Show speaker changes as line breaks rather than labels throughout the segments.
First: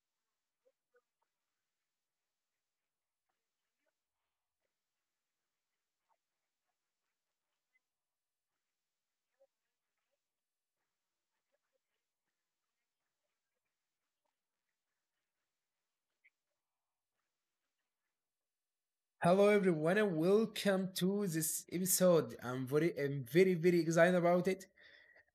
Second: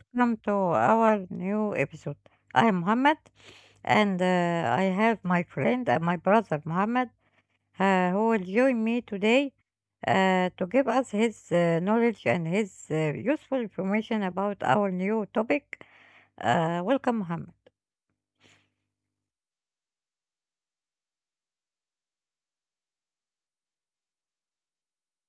welcome to our new episode. I am Muhammad, and I have my friend and my brother Muhammad, who will join me today to give us his knowledge and his useful information about our new topic. Welcome, Muhammad.
Hello everyone and welcome to this episode. I'm very very excited about it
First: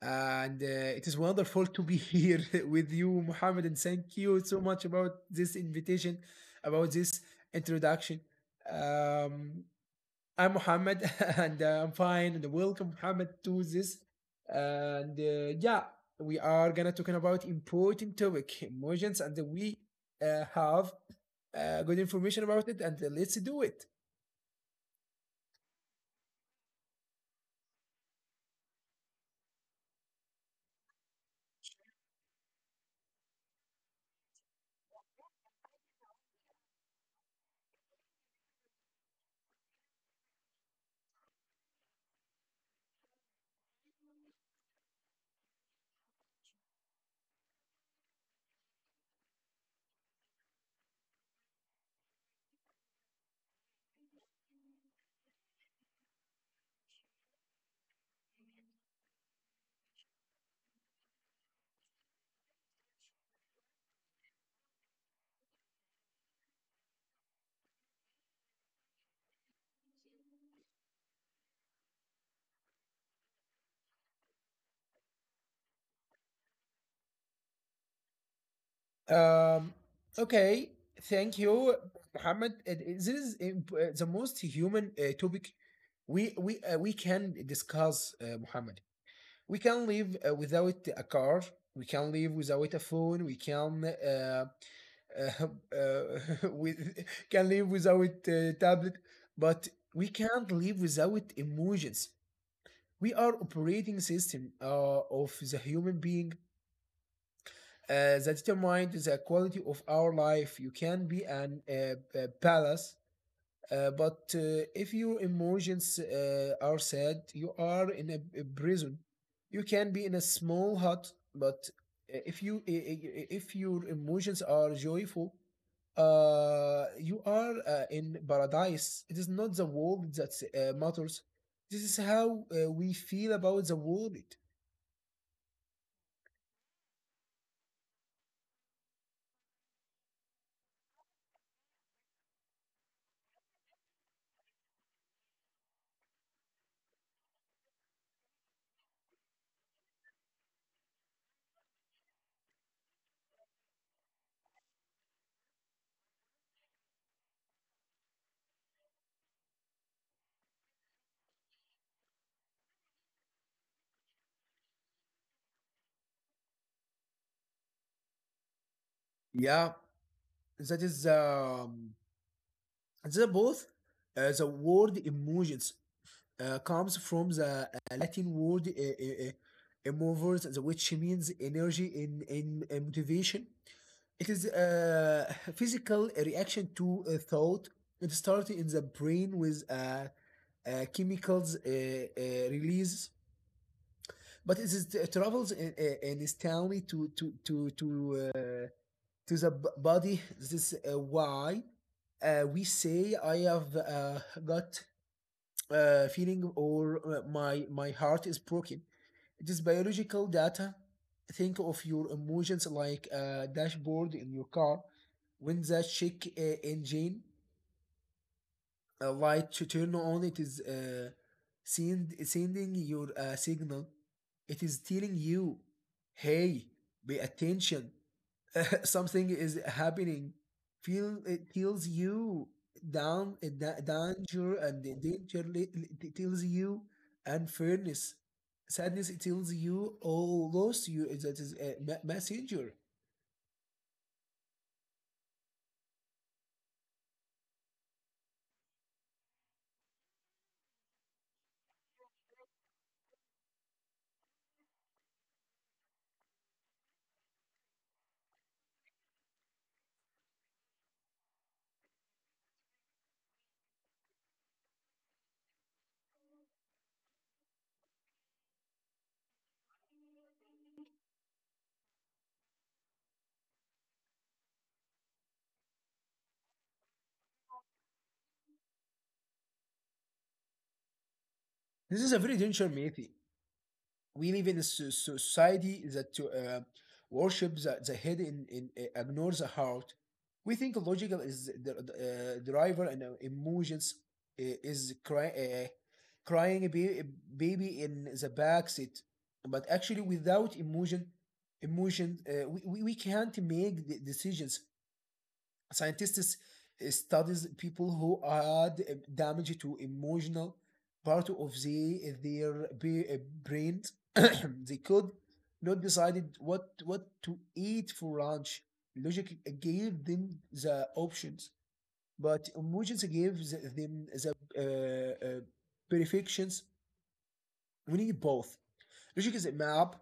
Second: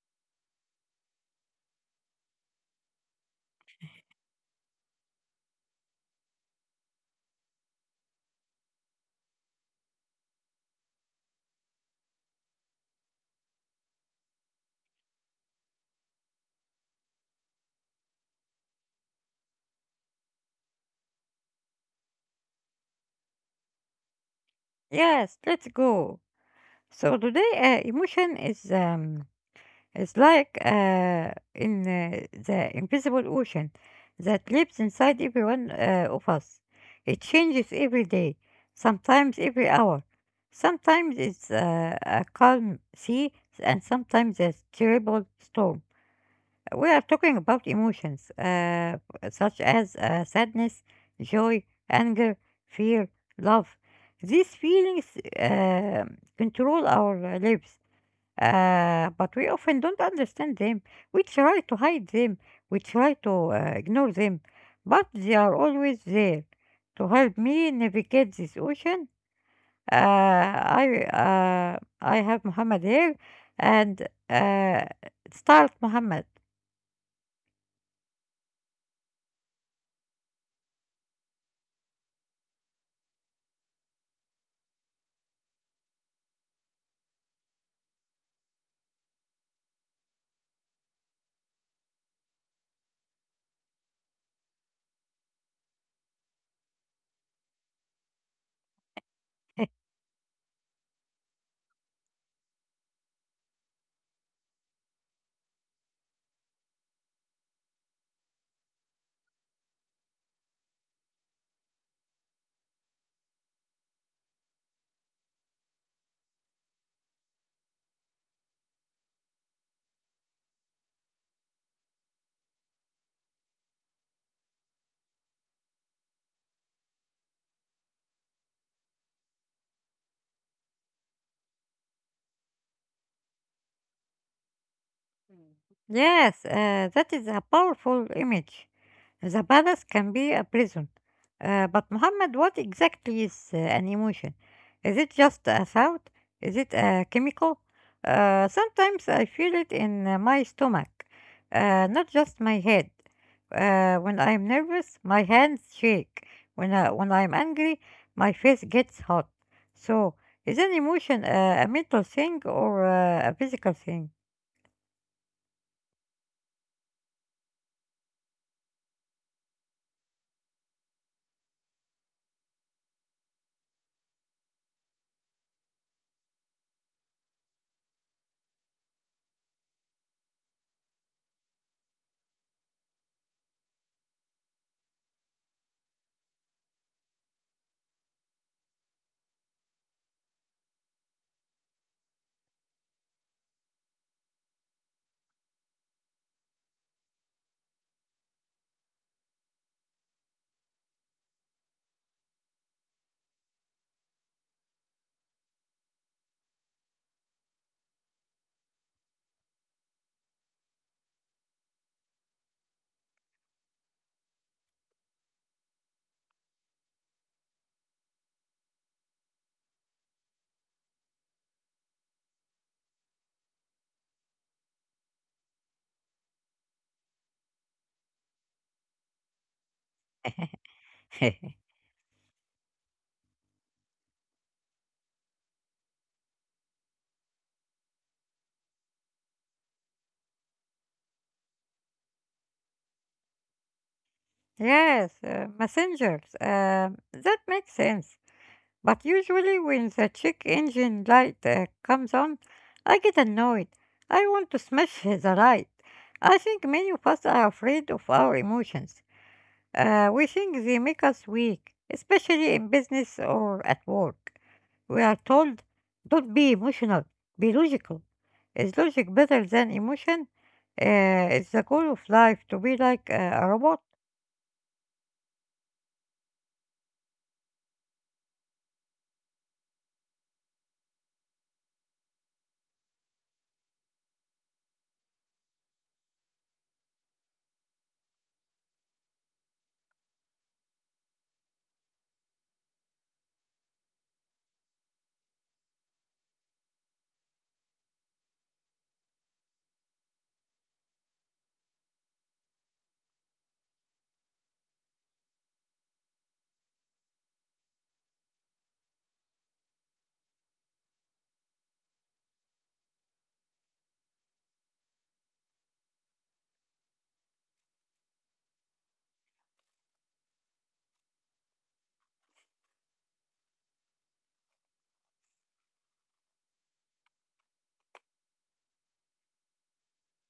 and it is wonderful to be here with you Mohammed, and thank you so much about this invitation about this introduction. Um I'm Mohammed, and I'm fine. And welcome, Mohammed, to this. And yeah, we are gonna talking about important topic, emotions, and we have good information about it. And let's do it.
Yes, let's go. So today, emotion is it's like in the invisible ocean that lives inside every one of us. It changes every day, sometimes every hour. Sometimes it's a calm sea, and sometimes a terrible storm. We are talking about emotions such as sadness, joy, anger, fear, love. These feelings control our lives. But we often don't understand them. We try to hide them, we try to ignore them, but they are always there. To help me navigate this ocean, I have Muhammad here and start Muhammad.
Um, okay, thank you, Mohammed. This is the most human topic we can discuss, Mohammed. We can live without a car, we can live without a phone, we can uh, uh, with, can live without tablet, but we can't live without emotions. We are operating system of the human being that determines the quality of our life. You can be an a palace but if your emotions are sad, you are in a prison. You can be in a small hut, but if you, if your emotions are joyful, you are in paradise. It is not the world that matters. This is how we feel about the world.
Yes, that is a powerful image. The palace can be a prison. But Muhammad, what exactly is an emotion? Is it just a thought? Is it a chemical? Sometimes I feel it in my stomach, not just my head. When I'm nervous, my hands shake. When I'm angry, my face gets hot. So, is an emotion a mental thing or a physical thing?
Yeah, that is the both. The world emotions comes from the Latin word, uh, uh, which means energy in motivation. It is a physical reaction to a thought. It starts in the brain with chemicals release, but it travels in instantly to the body. This is why we say I have got feeling or my my heart is broken. It is biological data. Think of your emotions like a dashboard in your car. When the check engine light to turn on, it is sending your signal. It is telling you, "Hey, pay attention, something is happening, feel it kills you down a danger," and the danger it tells you, and fairness, sadness, it tells you, oh lost you, that is a messenger.
Yes, messengers. That makes sense. But usually, when the check engine light comes on, I get annoyed. I want to smash the light. I think many of us are afraid of our emotions. We think they make us weak, especially in business or at work. We are told, don't be emotional, be logical. Is logic better than emotion? Is the goal of life to be like a robot?
This is a very dangerous method. We live in a society that worships the head and ignores the heart. We think logical is the driver and emotions is crying a baby in the back seat. But actually, without emotion, we can't make the decisions. Scientists studies people who had damage to emotional part of their brains. They could not decided what to eat for lunch. Logic gave them the options, but emotions gave them the perfections. We need both. Logic is a map,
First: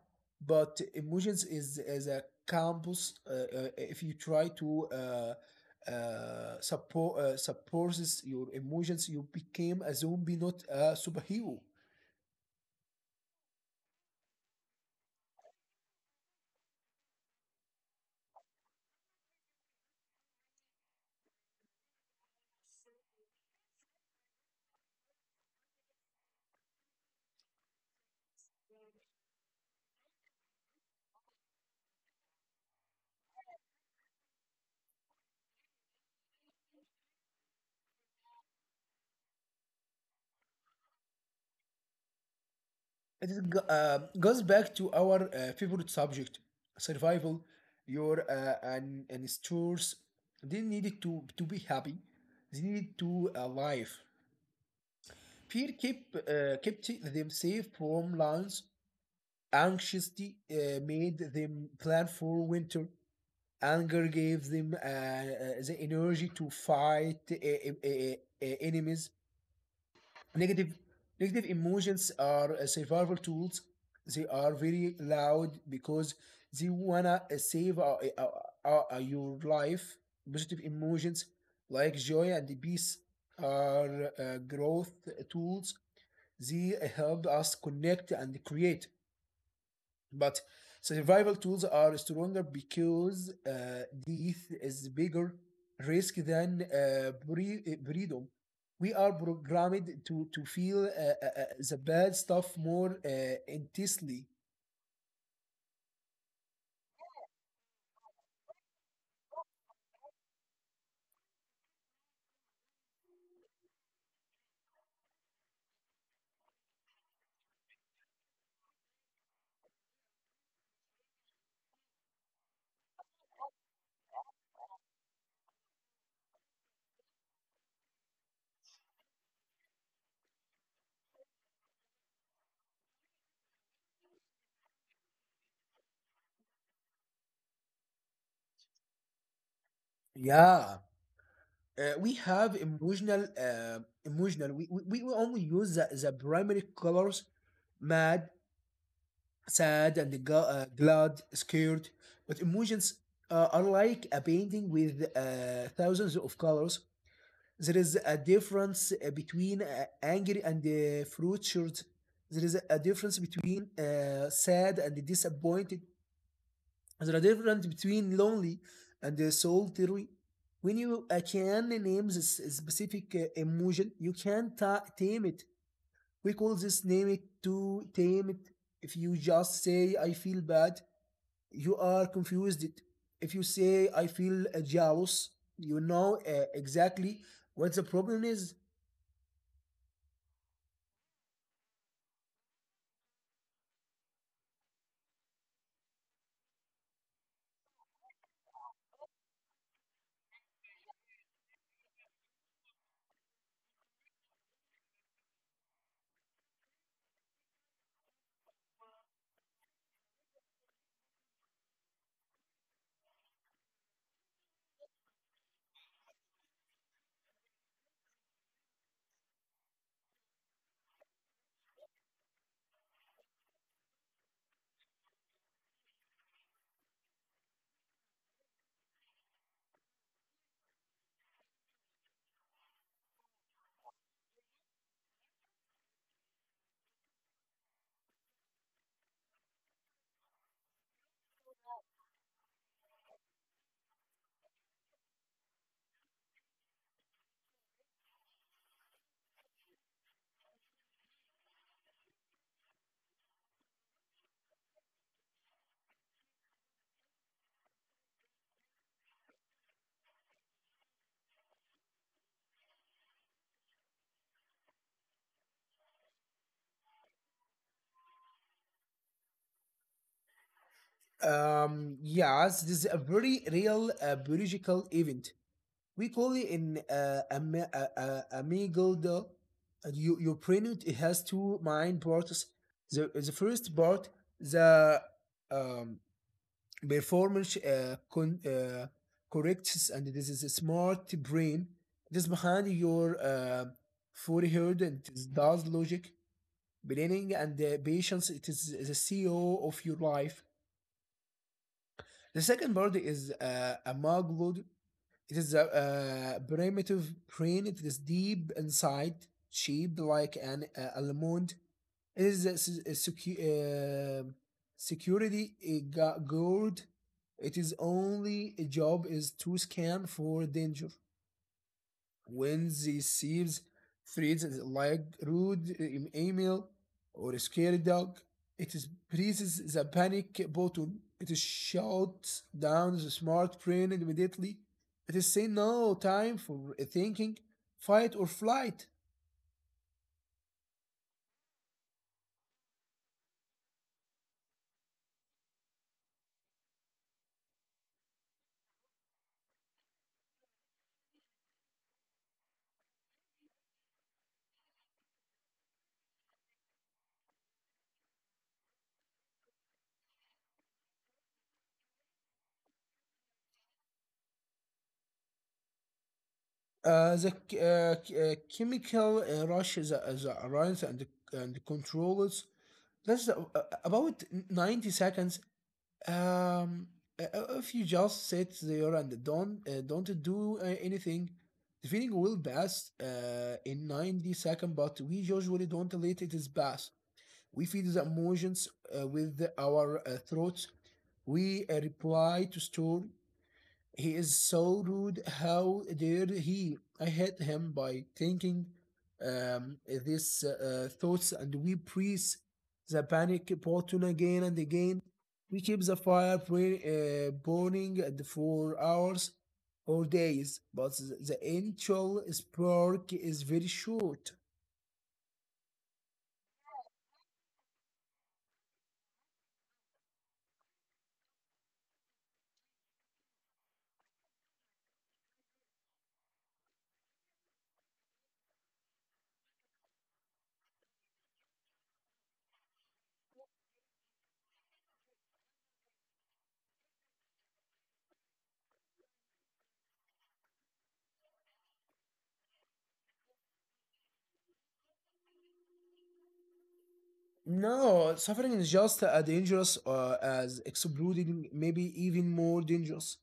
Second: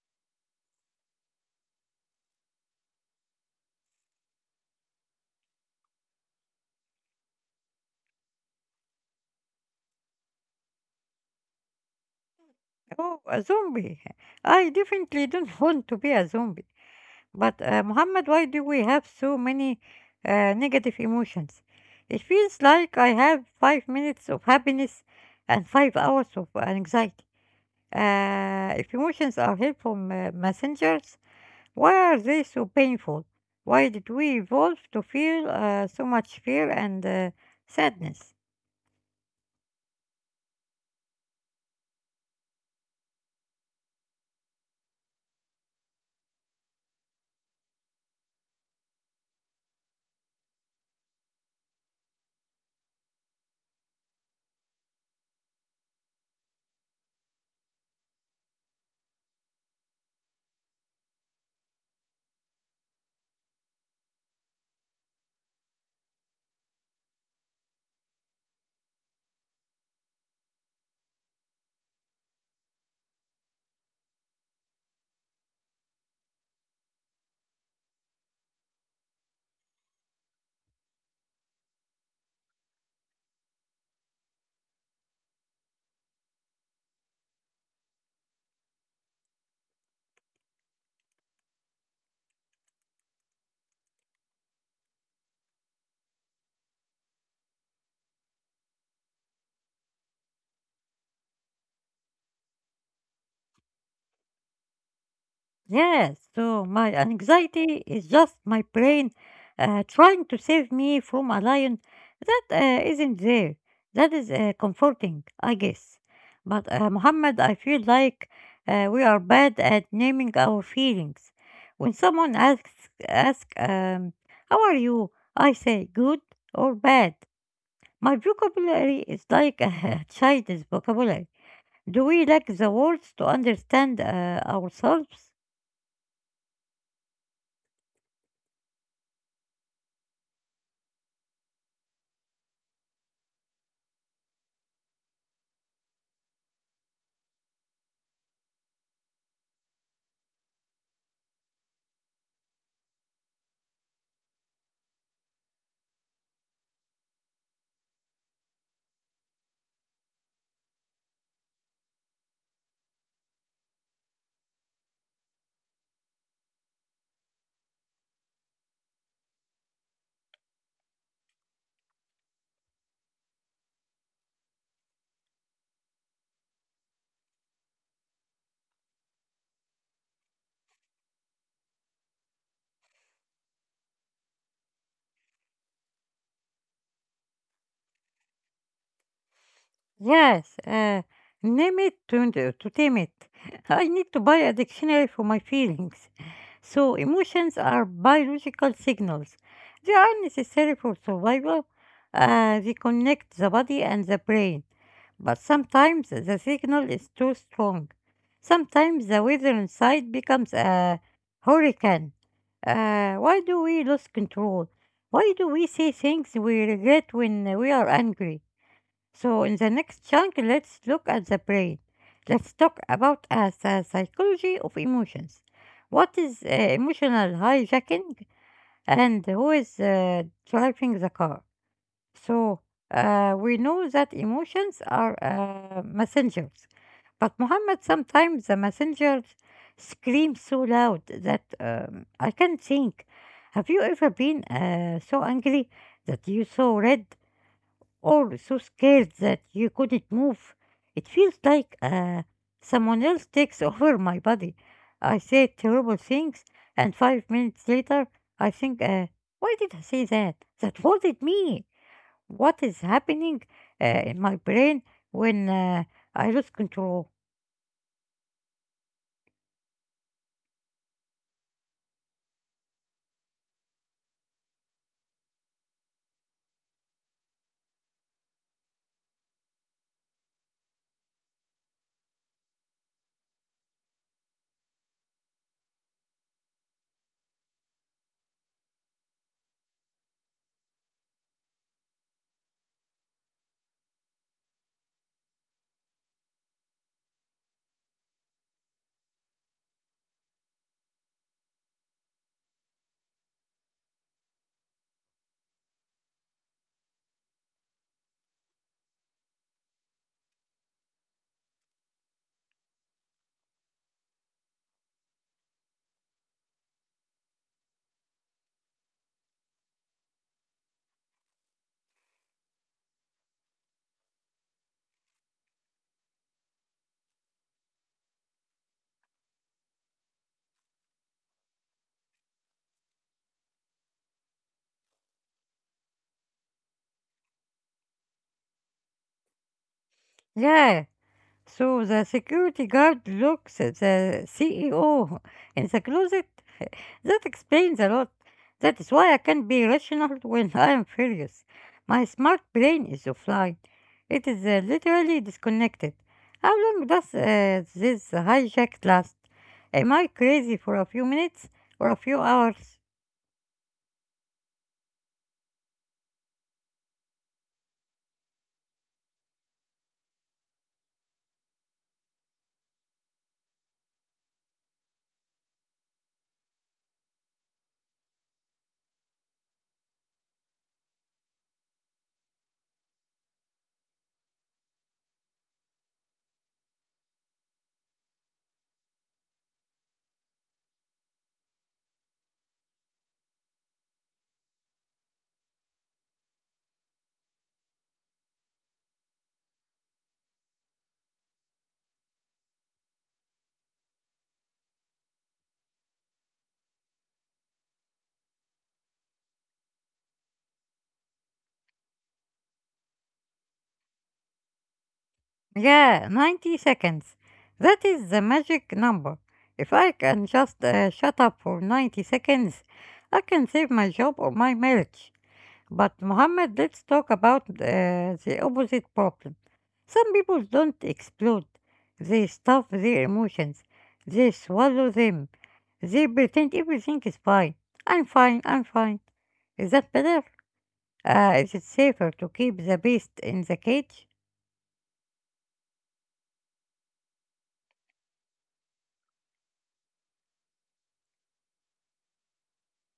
but emotions is a campus. If you try to support suppresses your emotions, you became a zombie, not a superhero.
Or a zombie. I definitely don't want to be a zombie. But Muhammad, why do we have so many negative emotions? It feels like I have 5 minutes of happiness and 5 hours of anxiety. If emotions are helpful messengers, why are they so painful? Why did we evolve to feel so much fear and sadness?
It is, goes back to our favorite subject, survival. Your and stores didn't need to be happy. They needed to alive. Fear kept them safe from lions. Anxiety made them plan for winter. Anger gave them the energy to fight enemies. Negative, negative emotions are survival tools. They are very loud because they wanna save your life. Positive emotions like joy and peace are growth tools. They help us connect and create. But survival tools are stronger because death is bigger risk than boredom. We are programmed to feel the bad stuff more intensely.
Yes, so my anxiety is just my brain trying to save me from a lion that isn't there. That is comforting, I guess. But Muhammad, I feel like we are bad at naming our feelings. When someone asks, how are you? I say good or bad. My vocabulary is like a child's vocabulary. Do we lack the words to understand ourselves?
Yeah. We have emotional. We only use the primary colors: mad, sad, and glad, scared. But emotions are like a painting with thousands of colors. There is a difference between angry and frustrated. There is a difference between sad and disappointed. There is a difference between lonely and solitary. When you can name this specific emotion, you can tame it. We call this name it to tame it. If you just say I feel bad, you are confused. If you say I feel jealous, you know exactly what the problem is.
Yes, name it to tame it. I need to buy a dictionary for my feelings. So, emotions are biological signals. They are necessary for survival. They connect the body and the brain. But sometimes the signal is too strong. Sometimes the weather inside becomes a hurricane. Why do we lose control? Why do we say things we regret when we are angry? So, in the next chunk, let's look at the brain. Let's talk about the psychology of emotions. What is emotional hijacking and who is driving the car? So, we know that emotions are messengers, but Muhammad sometimes the messengers scream so loud that I can't think. Have you ever been so angry that you saw red or so scared that you couldn't move. It feels like someone else takes over my body. I say terrible things, and 5 minutes later, I think, why did I say that? That wasn't me. What is happening in my brain when I lose control?
Yes, this is a very real biological event. We call it an amygdala. And you, your brain it has two main parts. The first part, the um, performance corrects, and this is a smart brain. This behind your forehead and it is does logic, planning, and patience. It is the CEO of your life. The second bird is a maglud. It is a primitive brain. It is deep inside, sheep like an almond. It is a, a uh, security guard. It is only a job is to scan for danger when they sees threats like rude email or a scary dog, it is presses the panic button. It is shouts down the smart brain immediately. It is saying no time for thinking, fight or flight.
Yeah, so the security guard looks at the CEO in the closet. That explains a lot. That is why I can not be rational when I am furious. My smart brain is offline. It is literally disconnected. How long does this hijack last? Am I crazy for a few minutes or a few hours?
The chemical rush, the arousal and controls. That's about 90 seconds. Um, if you just sit there and don't do anything, the feeling will pass in 90 seconds, but we usually don't let it pass. We feel the emotions with our throats. We reply to store. He is so rude. How dare he? I hate him, by thinking these thoughts, and we press the panic button again and again. We keep the fire burning, and for hours or days, but the initial spark is very short.
Yeah, 90 seconds. That is the magic number. If I can just shut up for 90 seconds, I can save my job or my marriage. But Muhammad, let's talk about the opposite problem. Some people don't explode. They stuff their emotions. They swallow them. They pretend everything is fine. I'm fine, I'm fine. Is that better? Is it safer to keep the beast in the cage?
No, suffering is just as dangerous as exploding, maybe even more dangerous.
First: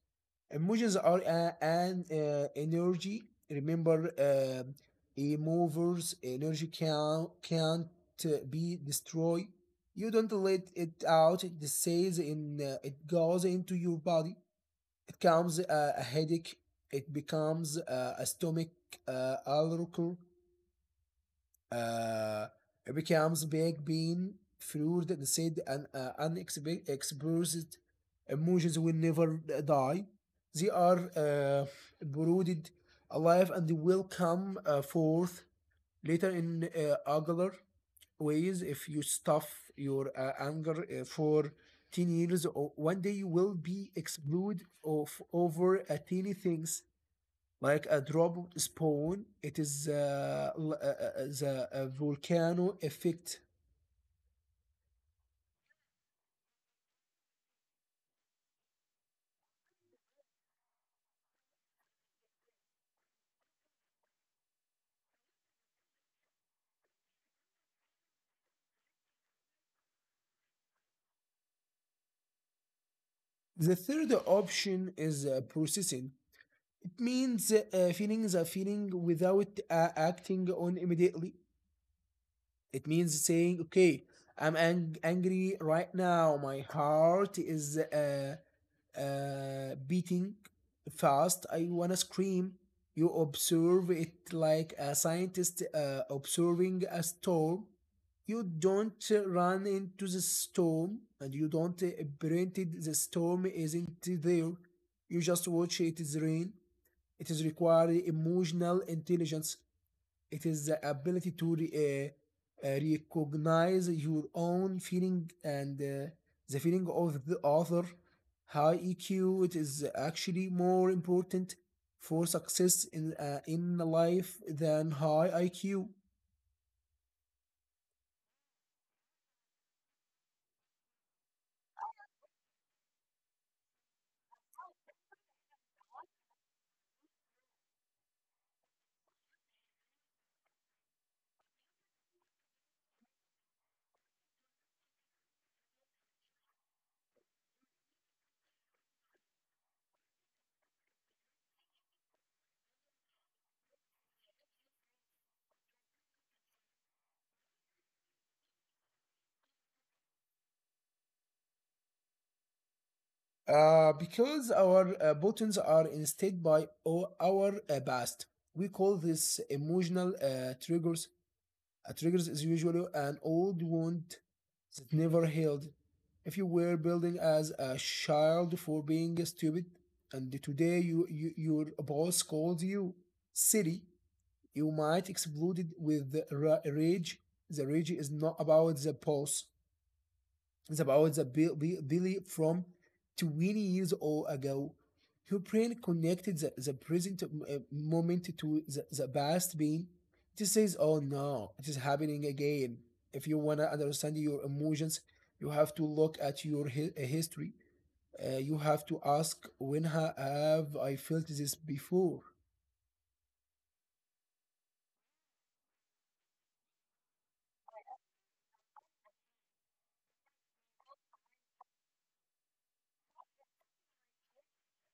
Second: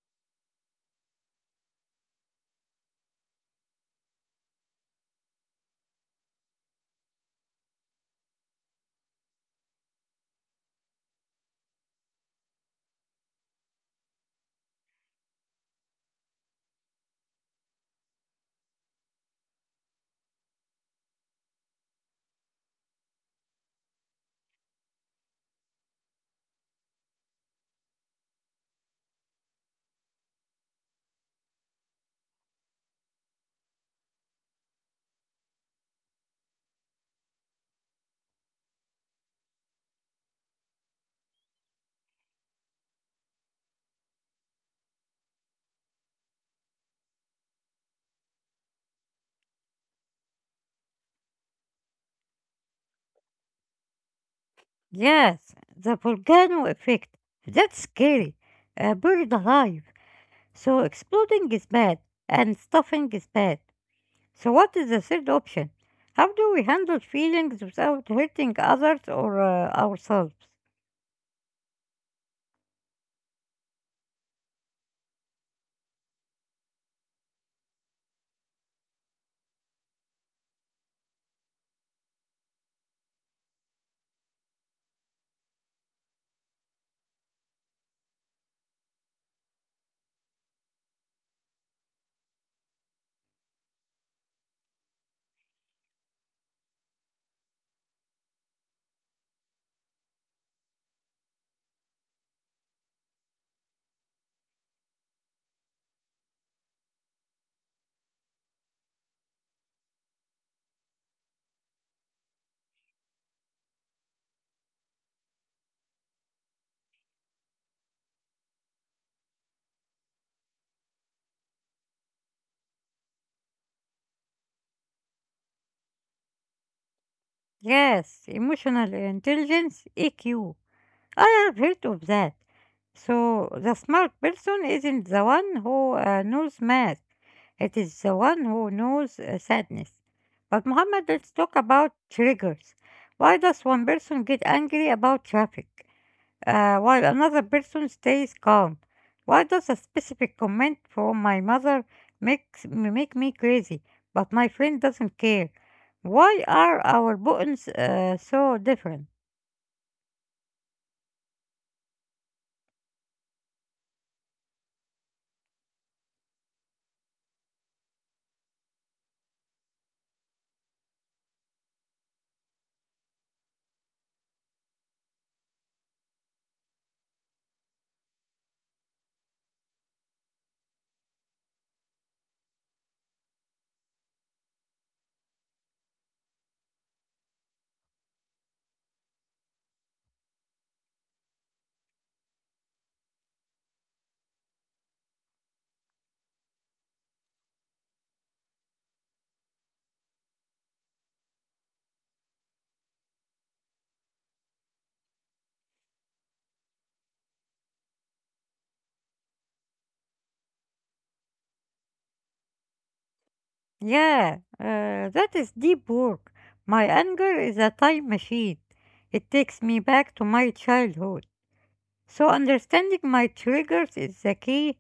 Emotions are an energy. Remember, a movers energy can't be destroyed. You don't let it out. It stays in. It goes into your body. It comes a headache. It becomes a stomach ulcer, uh, it becomes big being fluid and said and unexpressed emotions will never die. They are brooded alive and will come forth later in angular ways. If you stuff your anger for 10 years, or one day you will be explode of over a teeny things, like a drop spawn. It is the volcano effect.
Yes, the volcano effect. That's scary. A bird alive. So exploding is bad, and stuffing is bad. So, what is the third option? How do we handle feelings without hurting others or ourselves?
The third option is processing. It means feeling the feeling without acting on immediately. It means saying, "Okay, I'm angry right now. My heart is beating fast. I wanna scream." You observe it like a scientist observing a storm. You don't run into the storm, and you don't it. The storm isn't there. You just watch it is rain. It is required emotional intelligence. It is the ability to recognize your own feeling and the feeling of the other. High EQ, it is actually more important for success in life than high IQ.
Yes, emotional intelligence, EQ. I have heard of that. So, the smart person isn't the one who knows math, it is the one who knows sadness. But, Muhammad, let's talk about triggers. Why does one person get angry about traffic? While another person stays calm. Why does a specific comment from my mother make me crazy, but my friend doesn't care? Why are our buttons so different?
Because our buttons are instead by our past. We call this emotional triggers. A trigger is usually an old wound that never healed. If you were building as a child for being stupid, and today you your boss calls you silly, you might explode it with rage. The rage is not about the boss. It's about the Billy from 20 years old ago, who brain connected the present moment to the past being. It just says, oh no, it is happening again. If you want to understand your emotions, you have to look at your history. You have to ask, when have I felt this before?
Yeah, that is deep work. My anger is a time machine. It takes me back to my childhood. So understanding my triggers is the key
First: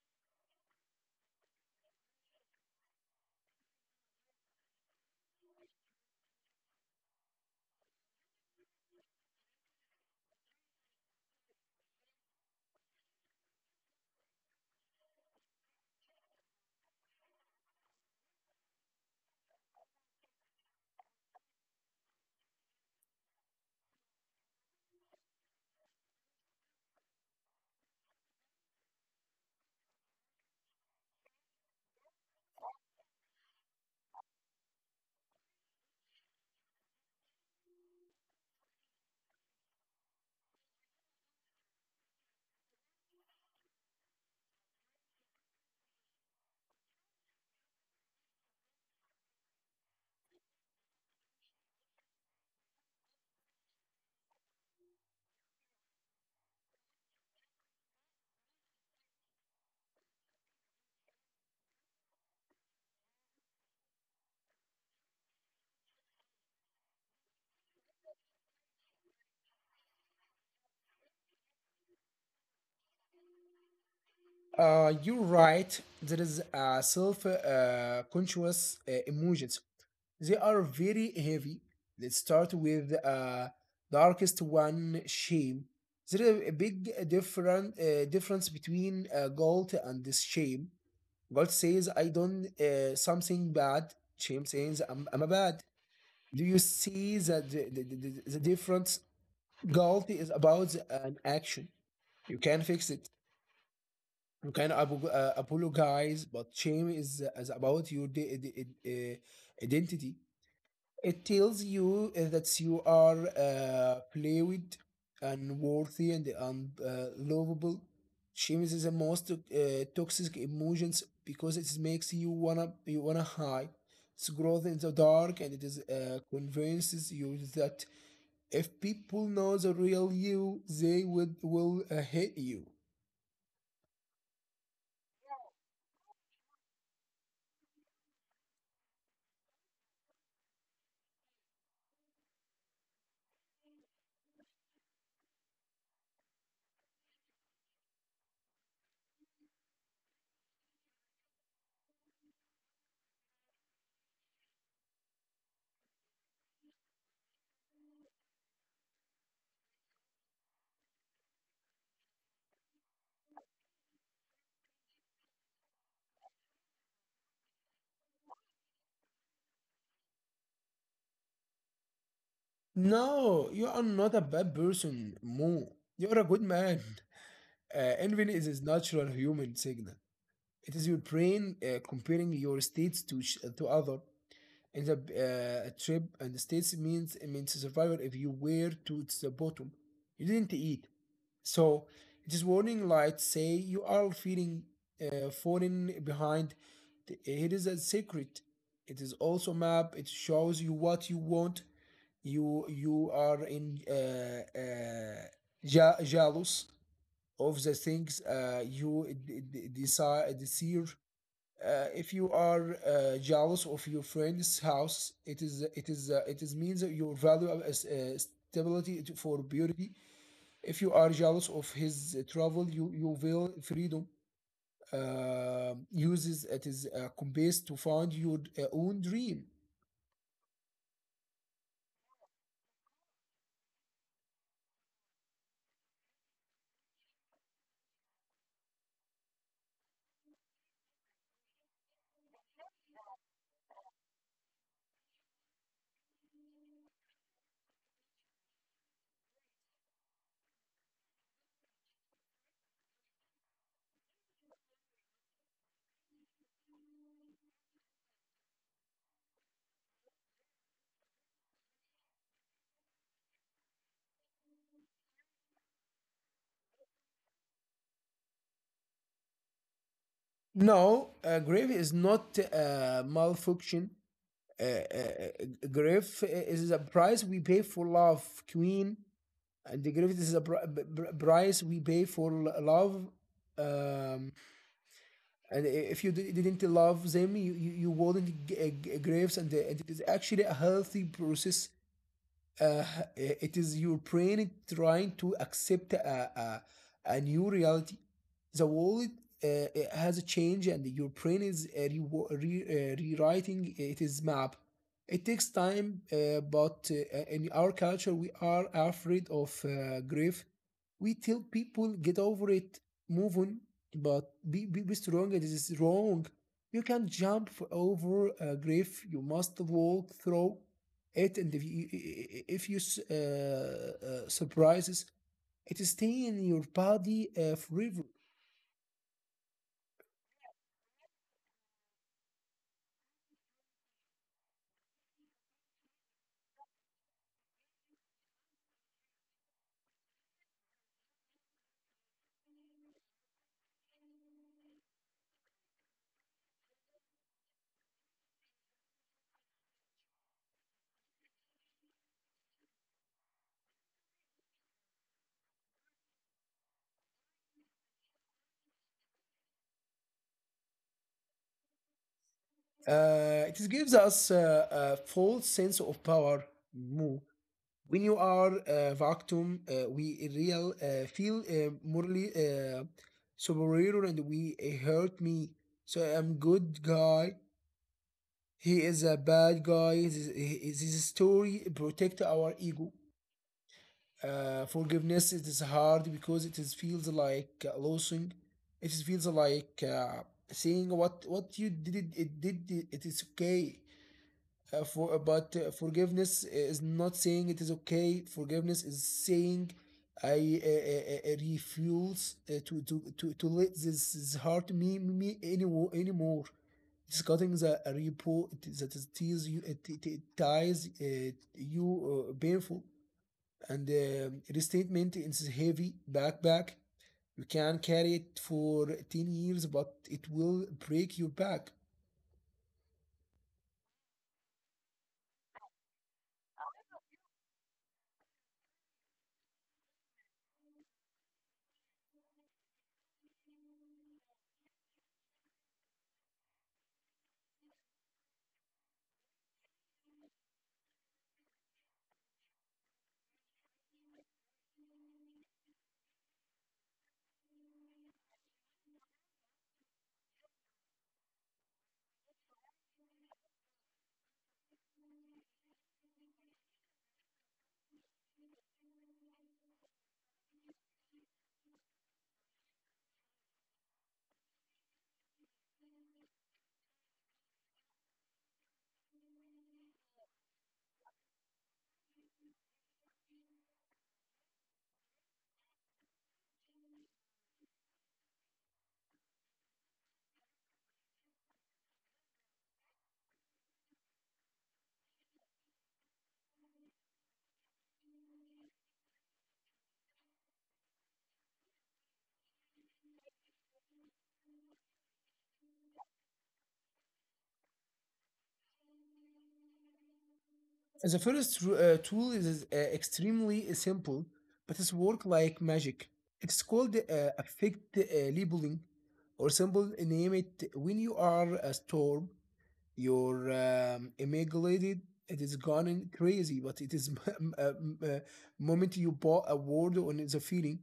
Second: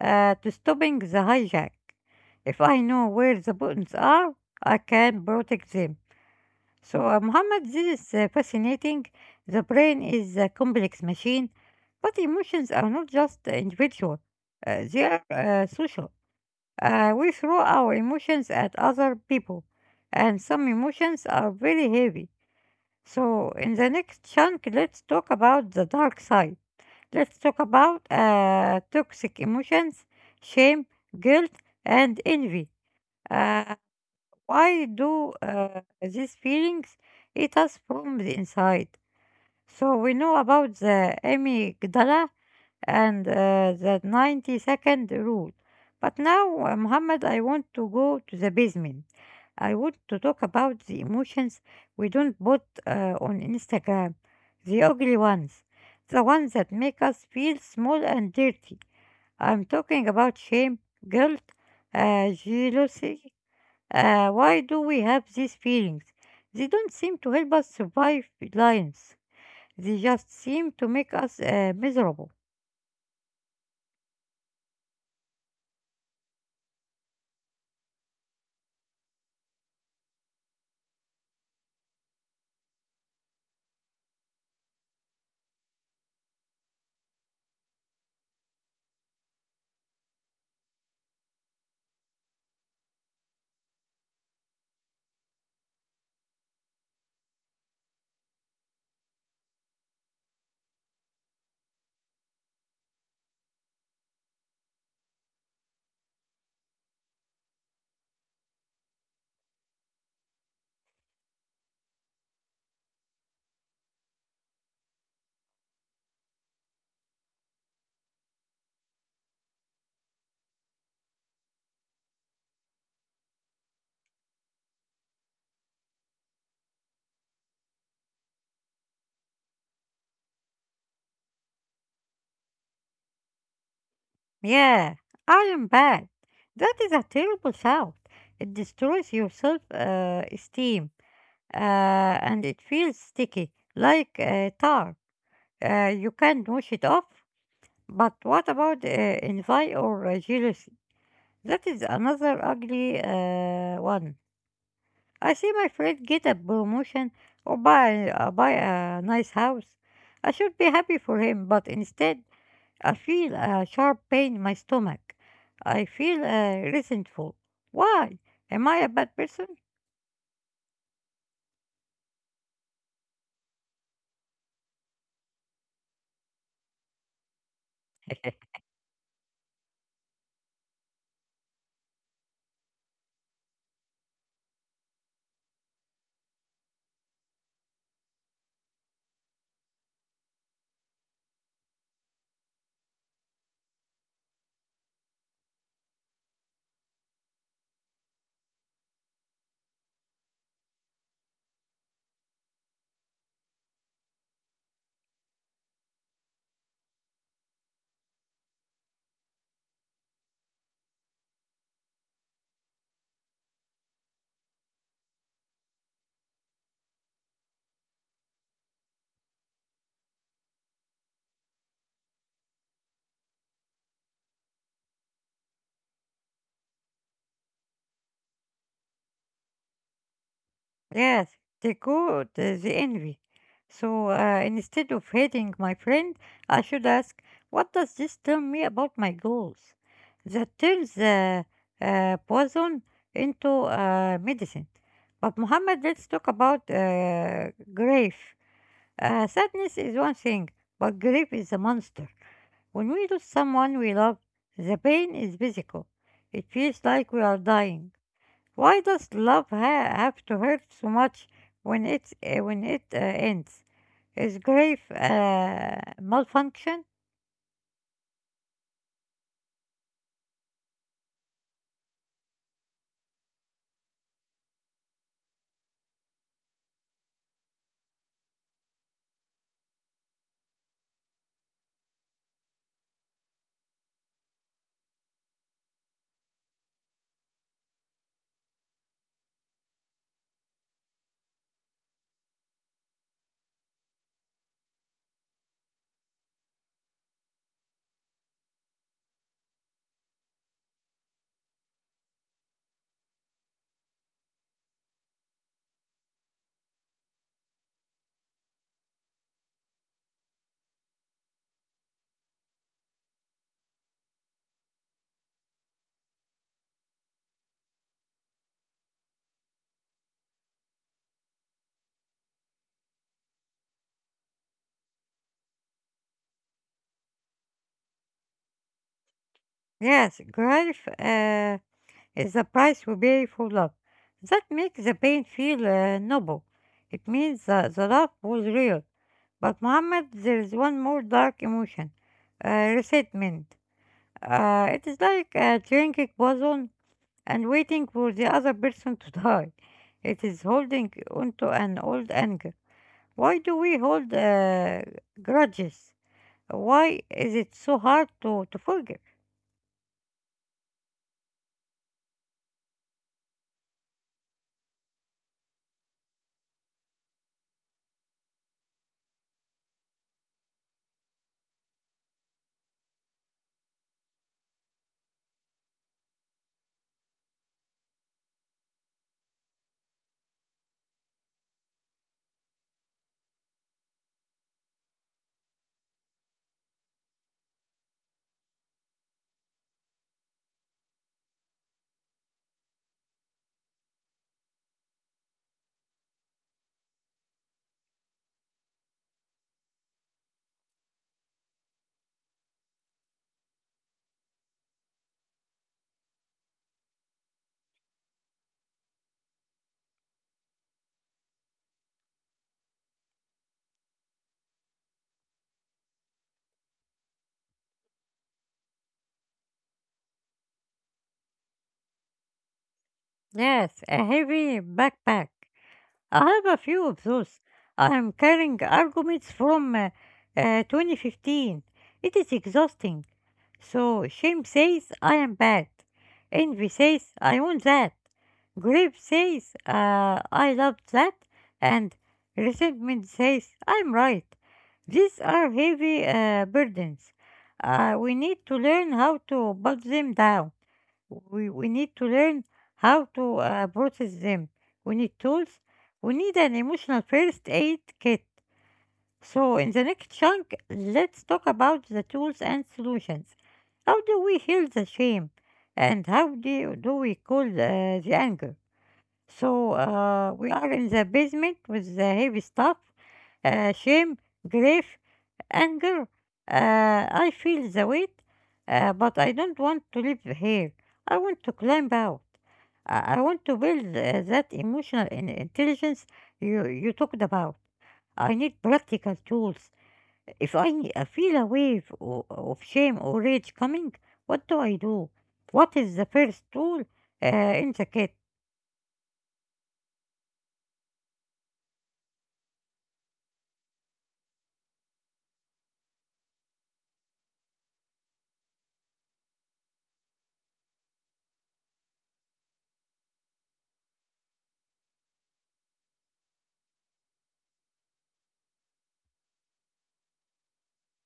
to stopping the hijack. If I know where the buttons are, I can protect them. So Muhammad this is fascinating. The brain is a complex machine, but emotions are not just individual. They are social. We throw our emotions at other people, and some emotions are very heavy. So in the next chunk, let's talk about the dark side. Let's talk about toxic emotions, shame, guilt, and envy. Uh, why do these feelings eat us from the inside? So we know about the amygdala and the 90-second rule. But now, Muhammad, I want to go to the basement. I want to talk about the emotions we don't put on Instagram, the ugly ones, the ones that make us feel small and dirty. I'm talking about shame, guilt, jealousy, why do we have these feelings? They don't seem to help us survive lions. They just seem to make us miserable.
You're right. There is a self conscious emotions. They are very heavy. Let's start with darkest one, shame. There is a big difference between guilt and this shame. Guilt says, I done something bad. Shame says, I'm a bad. Do you see that difference? Guilt is about an action. You can fix it. You can apologize, but shame is about your identity. It tells you that you are fluid and worthy and lovable. Shame is the most toxic emotions because it makes you wanna hide. It's growth in the dark and it is convinces you that if people know the real you, they would will hate you.
Yeah, I am bad. That is a terrible thought. It destroys your self esteem and it feels sticky, like tar. You can wash it off. But what about envy or jealousy? That is another ugly one. I see my friend get a promotion or buy a nice house. I should be happy for him, but instead I feel a sharp pain in my stomach. I feel resentful. Why? Am I a bad person?
No, you are not a bad person, Mo. You are a good man. Envy is a natural human signal. It is your brain comparing your states to other. In the trip and the states means it means survival if you were to the bottom. You didn't eat, so it is warning lights say you are feeling falling behind. It is a secret. It is also map. It shows you what you want. You are in jealous of the things you desire. If you are jealous of your friend's house, it is it is it is means that your value stability for beauty. If you are jealous of his travel, you will freedom. Uses it is a compass to find your own dream.
Yes, they got the envy. So instead of hating my friend, I should ask, what does this tell me about my goals? That turns poison into medicine. But Muhammad, let's talk about grief. Sadness is one thing, but grief is a monster. When we lose someone we love, the pain is physical. It feels like we are dying. Why does love have to hurt so much when it ends? Is grief malfunction?
No, a grave is not a malfunction. A, a, a grave is a price we pay for love, Queen. And the gravity is a price we pay for love, um and if you didn't love them, you wouldn't graves, and it is actually a healthy process. uh, it is your brain trying to accept a new reality. The world uh, eh, has changed, and your brain is rewriting its map. It takes time, but in our culture, we are afraid of grief. We tell people get over it, move on, but be strong. It is wrong. You can not jump over grief. You must walk through it, and if you if you surprises, it stay in your body forever.
Yes, grief is the price we pay for love. That makes the pain feel noble. It means that the love was real. But Muhammad, there is one more dark emotion, resentment. It is like drinking poison and waiting for the other person to die. It is holding onto an old anger. Why do we hold grudges? Why is it so hard to forgive?
It gives us a false sense of power, Mo. When you are a vacuum, we real feel morally superior, and we hurt me, so I'm good guy, he is a bad guy. This story protect our ego. Forgiveness it is hard because it is feels like losing. It is feels like saying what you did it is okay. Forgiveness is not saying it is okay. Forgiveness is saying I refuse to let this hurt me anymore. It's cutting the repo that is tease you. It ties you painful, and restatement is heavy backpack. You can carry it for 10 years, but it will break your back.
Yes, a heavy backpack. I have a few of those. I am carrying arguments from 2015. It is exhausting. So shame says I am bad. Envy says I want that. Grief says I loved that. And resentment says I'm right. These are heavy burdens. We need to learn how to put them down. We need to learn how to process them. We need tools. We need an emotional first aid kit. So, in the next chunk, let's talk about the tools and solutions. How do we heal the shame? And how do we cool the anger? So, we are in the basement with the heavy stuff shame, grief, anger. I feel the weight, but I don't want to live here. I want to climb out. I want to build that emotional intelligence you talked about. I need practical tools, if I feel a wave of shame or rage coming, what do I do? What is the first rule in the kit?
The first tool is extremely simple, but it's work like magic. It's called affect labeling, or simple name it when you are a store. Your immaculate, it is gone in crazy, but it is m- uh, m- uh, moment you bought a word on the feeling.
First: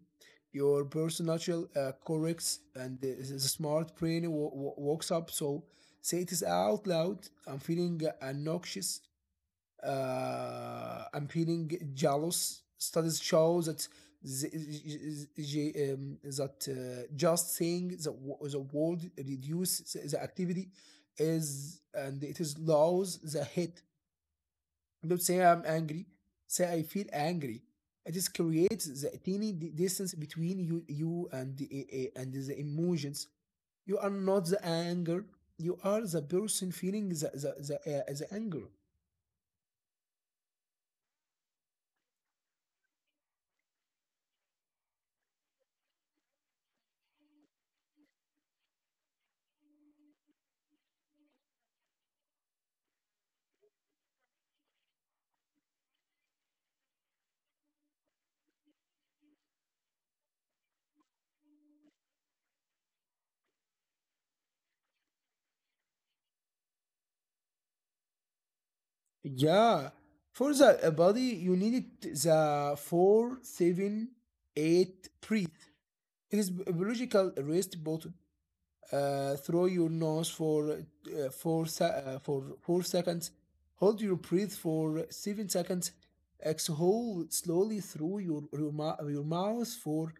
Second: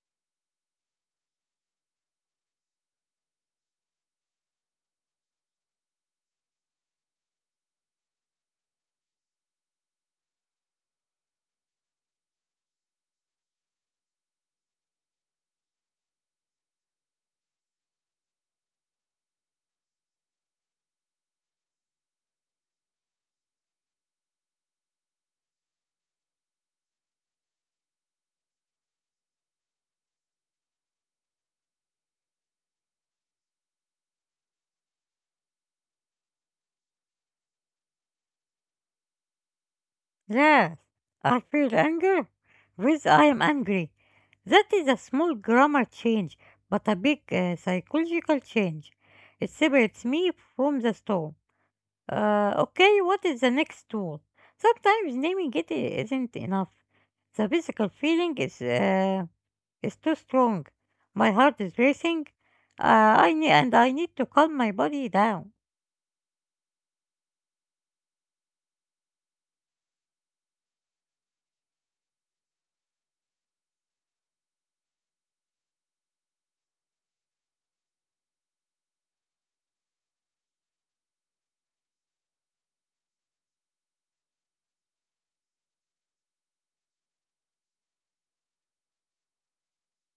Your personal corrects and the smart brain walks up. So say it is out loud. I'm feeling noxious, appealing jealous. Studies show that that just saying the word reduce the activity is, and it is lows the hit. Don't say I'm angry. Say I feel angry. It just creates the tiny distance between you and and the emotions. You are not the anger. You are the person feeling the anger.
Yes, I feel anger with I am angry. That is a small grammar change, but a big psychological change. It separates me from the storm. Okay, what is the next tool? Sometimes naming it isn't enough. The physical feeling is too strong. My heart is racing. I need to calm my body down.
Yeah, for the body, you needed the four, seven, eight breath. It is biological rest button through your nose for for 4 seconds. Hold your breath for 7 seconds. Exhale slowly through your mouth for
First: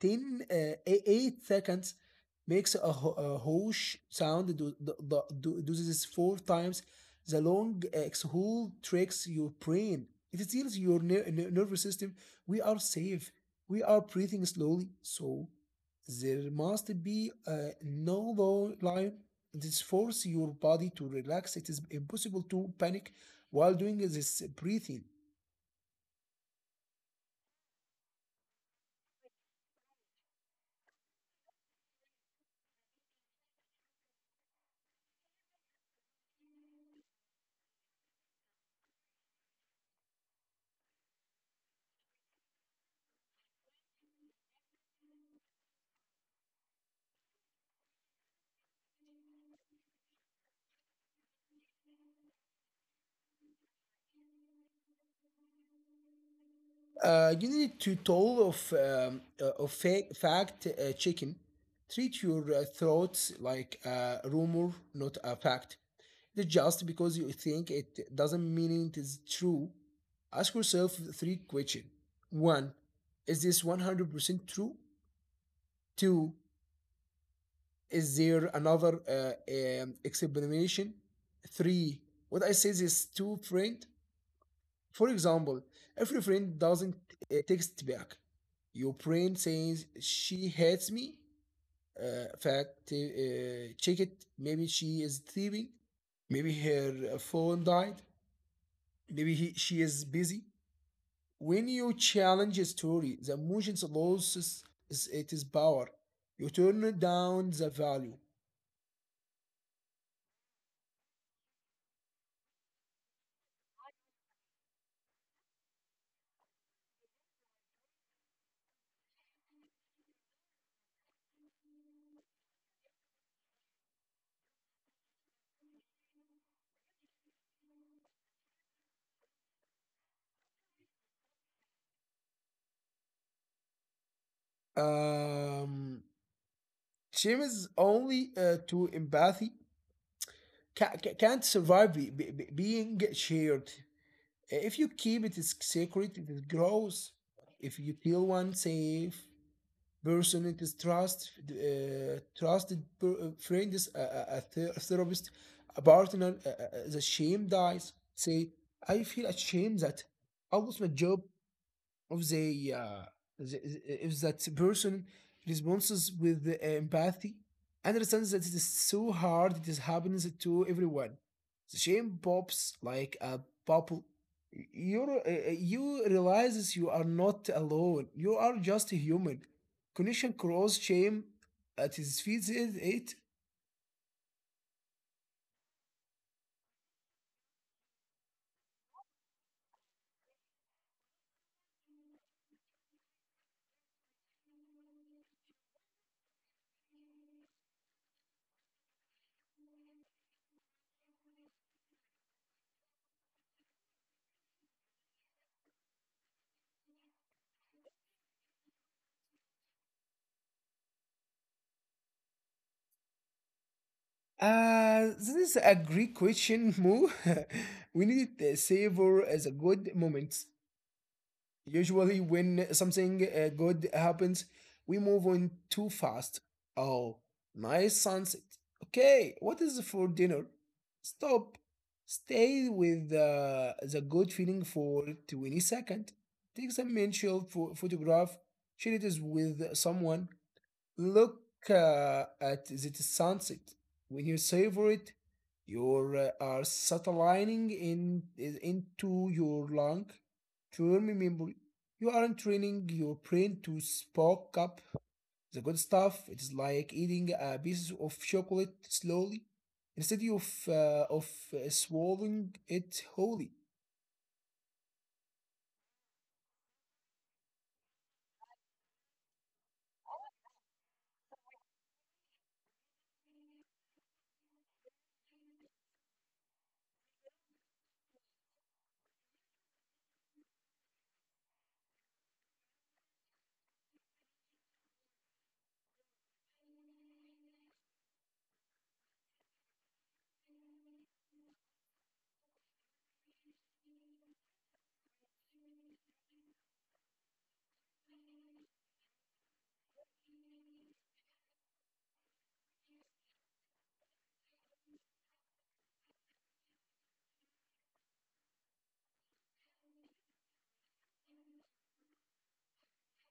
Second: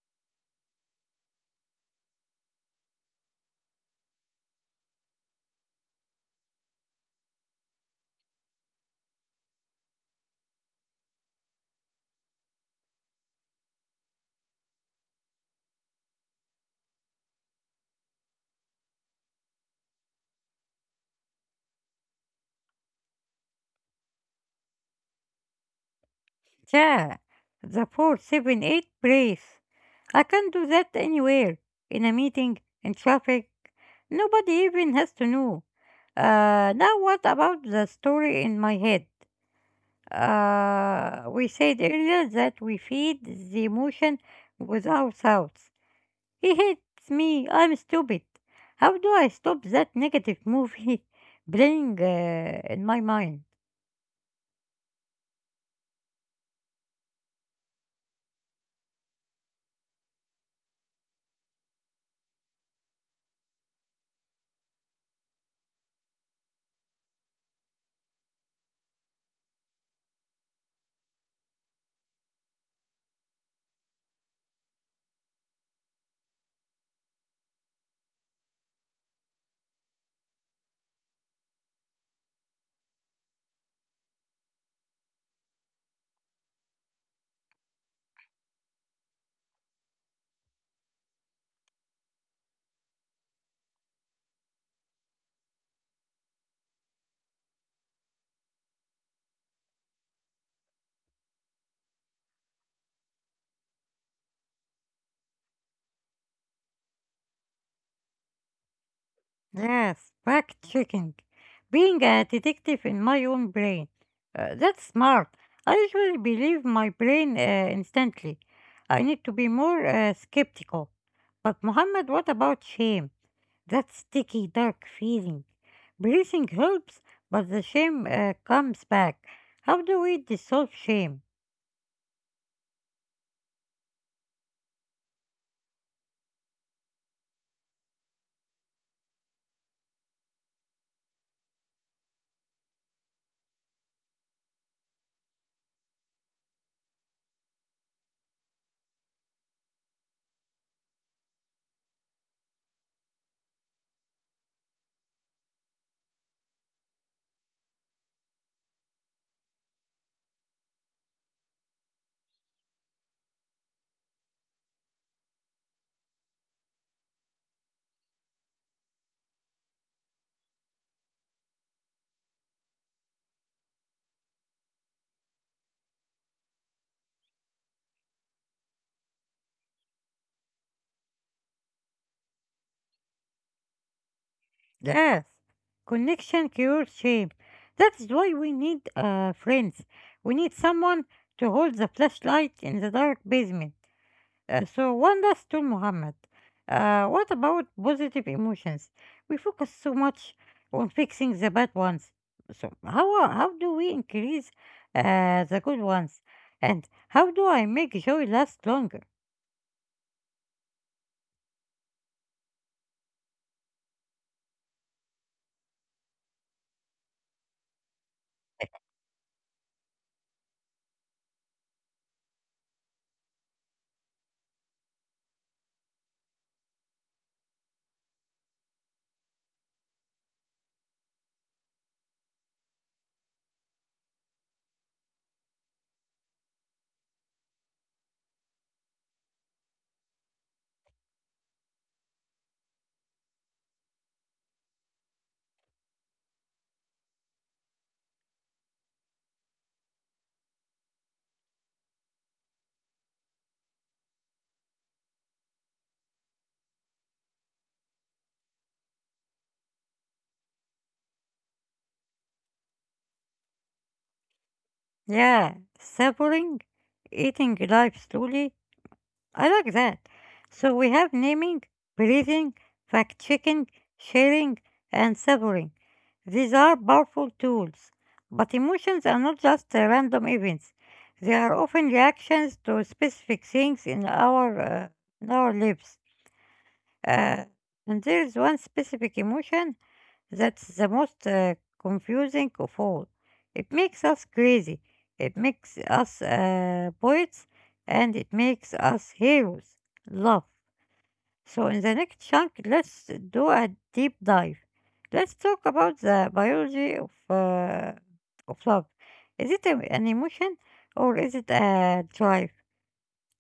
10, uh, e- 8 seconds. Makes a whoosh sound. Do this four times. The long exhale tricks your brain. It tells your nervous system, we are safe. We are breathing slowly, so there must be no low line. This force your body to relax. It is impossible to panic while doing this breathing.
Yeah, the 4-7-8 brace. I can do that anywhere. In a meeting, in traffic. Nobody even has to know. Now what about the story in my head? We said earlier that we feed the emotion with our thoughts. He hates me. I'm stupid. How do I stop that negative movie playing in my mind?
You need to toll of fact chicken. Treat your thoughts like a rumor, not a fact. That just because you think it doesn't mean it is true. Ask yourself three questions. One, is this 100% true? Two, is there another explanation? Three. What I say is to friend. For example, if your friend doesn't text back, your friend says she hates me. Fact check it. Maybe she is thieving. Maybe her phone died. Maybe she is busy. When you challenge a story, the emotions loses it is power. You turn down the value.
Yes, fact checking. Being a detective in my own brain. That's smart. I usually believe my brain instantly. I need to be more skeptical. But, Mohammed, what about shame? That sticky, dark feeling. Breathing helps, but the shame comes back. How do we dissolve shame?
Um, Shame is only to empathy. Can't survive being shared. If you keep it secret, it grows. If you tell one safe person, it is trust. Trusted friend is a therapist, a partner. The shame dies. Say, I feel ashamed that I lost my job. Of the If that person responds with the empathy, understands that it is so hard, it is happens to everyone. The shame pops like a bubble. You you realizes you are not alone. You are just a human. Connection cross shame at his feet is it.
Yes, connection cures shame. That is why we need friends. We need someone to hold the flashlight in the dark basement. So wonders to Muhammad. What about positive emotions? We focus so much on fixing the bad ones. So how do we increase the good ones? And how do I make joy last longer?
This is a great question, Mo. We need to savor as a good moments. Usually, when something good happens, we move on too fast. Oh, nice sunset. Okay, what is for dinner? Stop. Stay with the good feeling for 20 seconds. Take some mental photograph. Share it is with someone. Look at the sunset. When you savor it, you are satelliting in, is into your lung. To remember, you aren't training your brain to spark up the good stuff. It is like eating a piece of chocolate slowly instead of, swallowing it wholly.
Yeah, suffering, eating life slowly, I like that. So we have naming, believing, fact checking, sharing, and savoring. These are powerful tools. But emotions are not just random events, they are often reactions to specific things in in our lives. Uh, and there is one specific emotion that's the most confusing of all. It makes us crazy, it makes us poets, and it makes us heroes. Love. So, in the next chunk, let's do a deep dive. Let's talk about the biology of love. Is it an emotion or is it a drive?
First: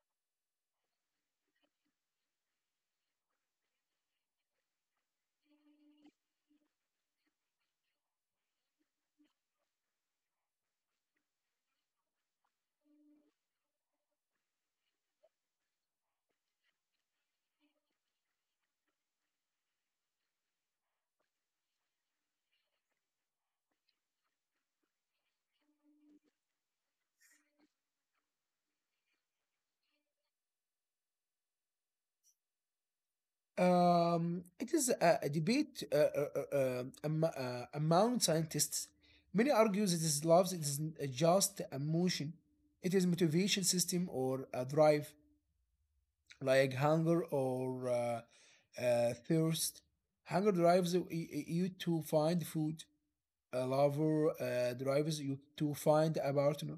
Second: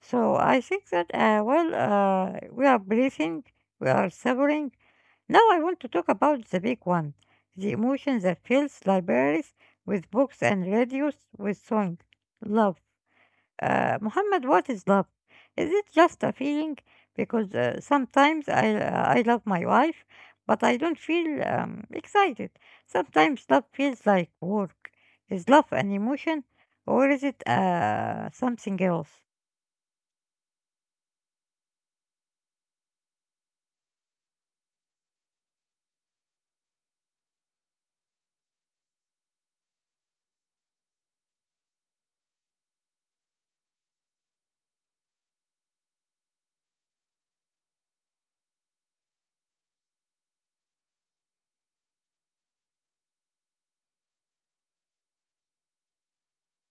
So, I think that, we are breathing, we are suffering, now I want to talk about the big one, the emotion that fills libraries with books and radios with song, love. Muhammad, what is love? Is it just a feeling? Because sometimes I love my wife, but I don't feel excited. Sometimes love feels like work. Is love an emotion, or is it something else?
It is a debate among scientists. Many argue that this love is just emotion. It is motivation system or a drive, like hunger or thirst. Hunger drives you to find food. A lover drives you to find a partner.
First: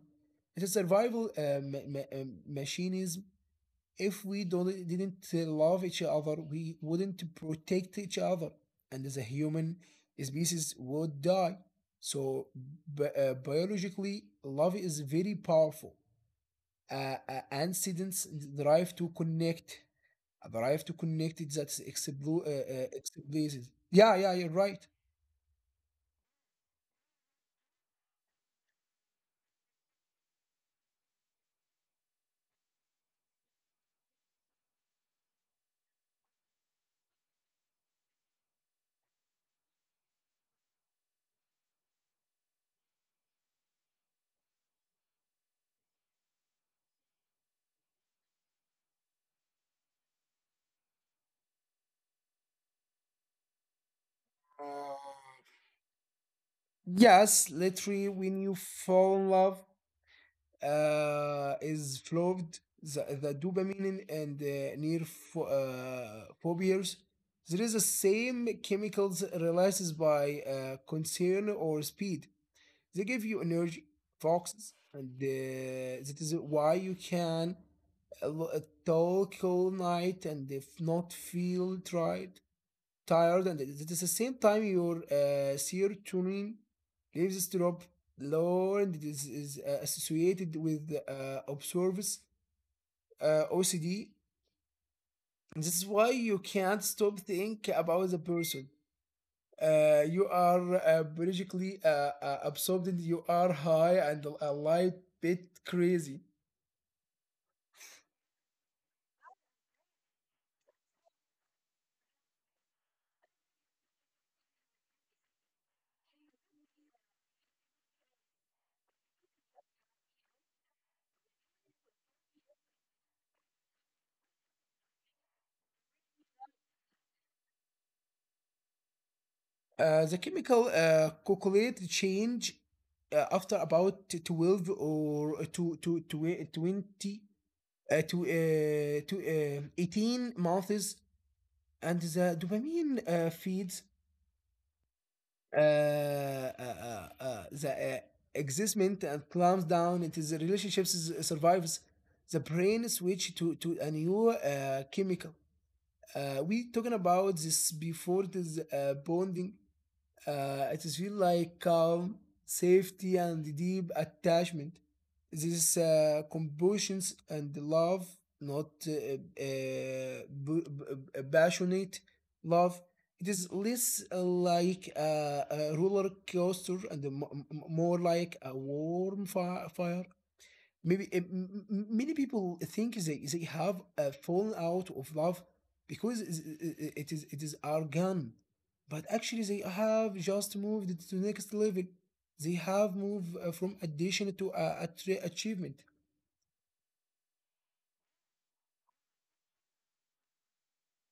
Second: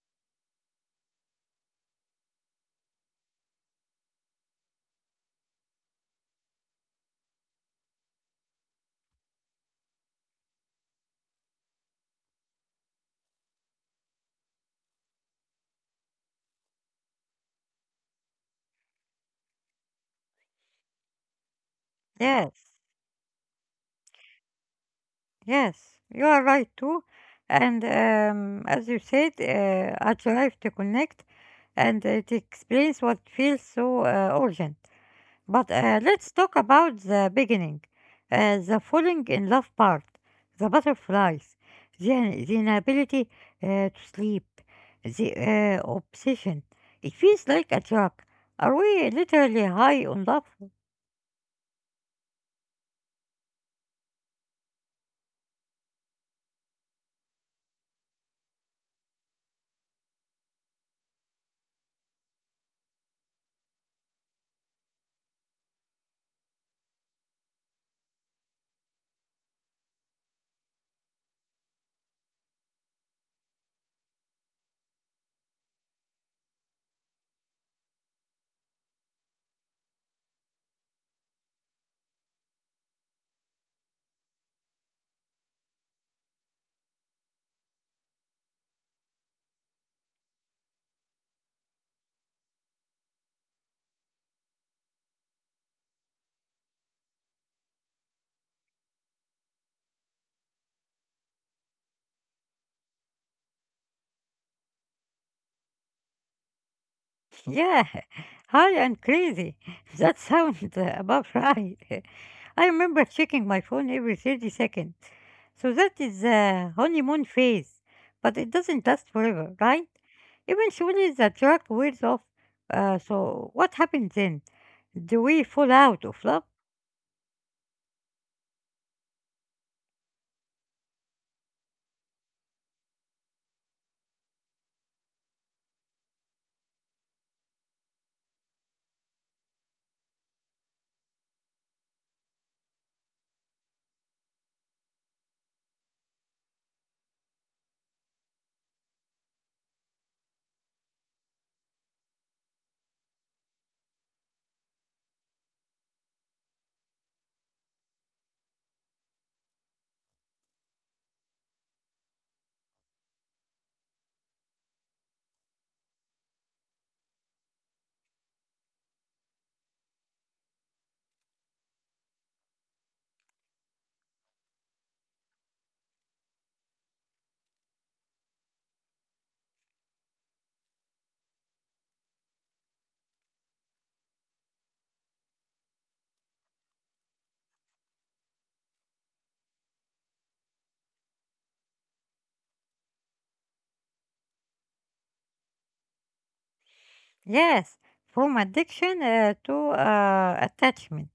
It is survival mechanism. If we don't, didn't love each other, we wouldn't protect each other, and the human species would die. So, biologically, love is very powerful. And drive to connect, drive to connect it that's
Yes.
explicit. Yeah, yeah, you're right.
Yes, you are right too. And as you said, I tried to connect and it explains what feels so urgent. But let's talk about the beginning, the falling in love part, the butterflies, the inability to sleep, the obsession. It feels like a drug. Are we literally high on love?
Yes, literally, when you fall in love, is flowed the dopamine and phobias. There is the same chemicals releases by concern or speed. They give you energy, foxes, and that is why you can uh, talk all night and if not feel tired, and at the same time your serotonin levels drop lower, and is associated with observes OCD. This is why you can't stop think about the person. You are basically absorbed, and you are high and a light bit crazy.
Yeah, high and crazy. That sounds about right. I remember checking my phone every 30 seconds. So that is the honeymoon phase. But it doesn't last forever, right? Eventually the drug wears off. So what happens then? Do we fall out of love?
The chemical calculate change after about 12 to 20 to 18 months, and the dopamine feeds the excitement and calms down. It is the relationships survives. The brain switch to a new chemical. We talking about this before. It is bonding. It is feel like calm, safety, and deep attachment. This compassion and love, not passionate love. It is less like a roller coaster, and more like a warm fire. Maybe many people think they have fallen out of love because it is arrogant, but actually they have just moved to the next level. They have moved from addition to achievement.
Yes, from addiction to attachment.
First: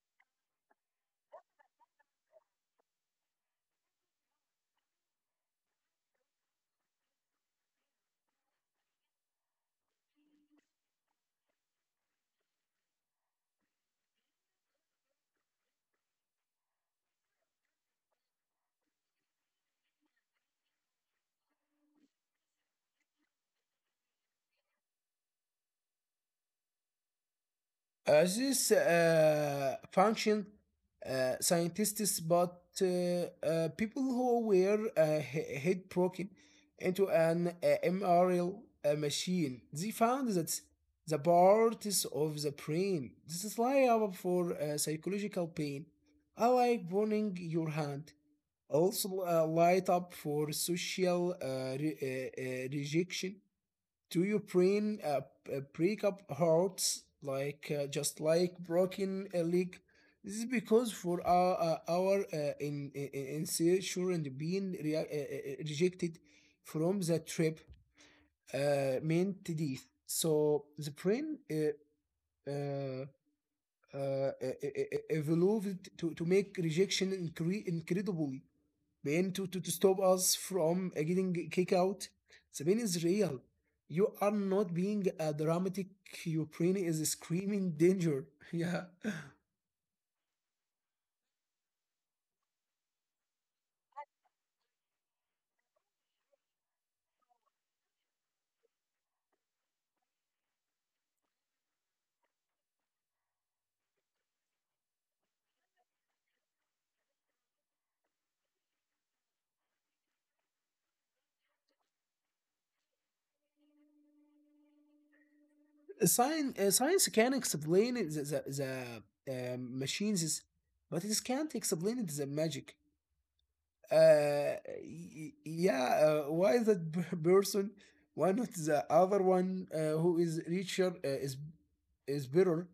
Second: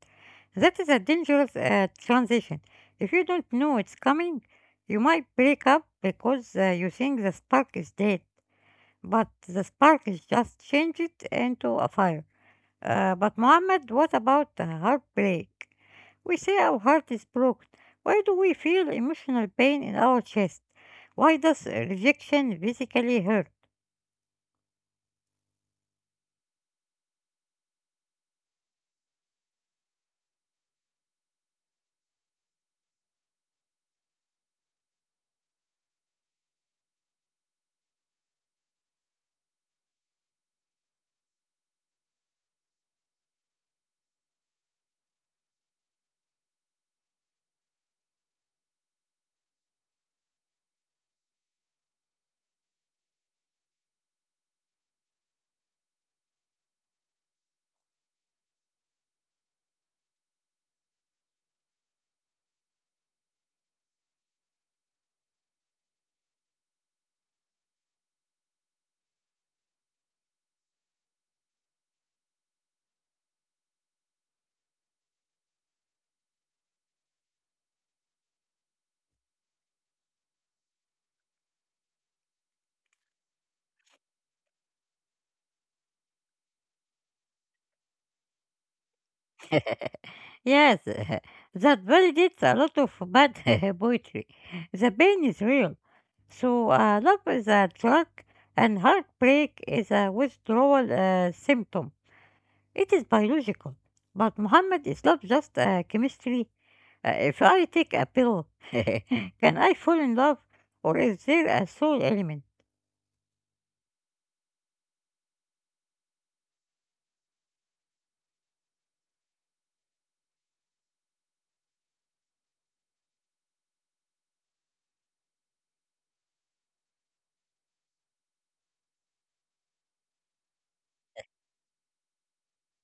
That is a dangerous transition. If you don't know it's coming, you might break up because you think the spark is dead, but the spark is just changed into a fire. But Mohammed, what about heartbreak? We say our heart is broken. Why do we feel emotional pain in our chest? Why does rejection physically hurt?
This function scientists but people who were headbroken into an MRL machine. They found that the parts of the brain this is liable for psychological pain, I like burning your hand, also light up for social rejection. Do you brain break up hearts like just like broken a leg? This is because for our insurance, and being rejected from the trip meant death. So the brain uh, evolved to make rejection incredibly pain to stop us from getting kicked out. The pain is real. You are not being a dramatic. Your brain is screaming danger. Yeah.
Yes, that validates a lot of bad poetry. The pain is real. So, love is a drug, and heartbreak is a withdrawal symptom. It is biological. But Muhammad, is love just chemistry? If I take a pill, can I fall in love, or is there a soul element?
Science, science can explain it, the machines, but it can't explain it, the magic. Uh, yeah, why that person? Why not the other one who is richer , is better?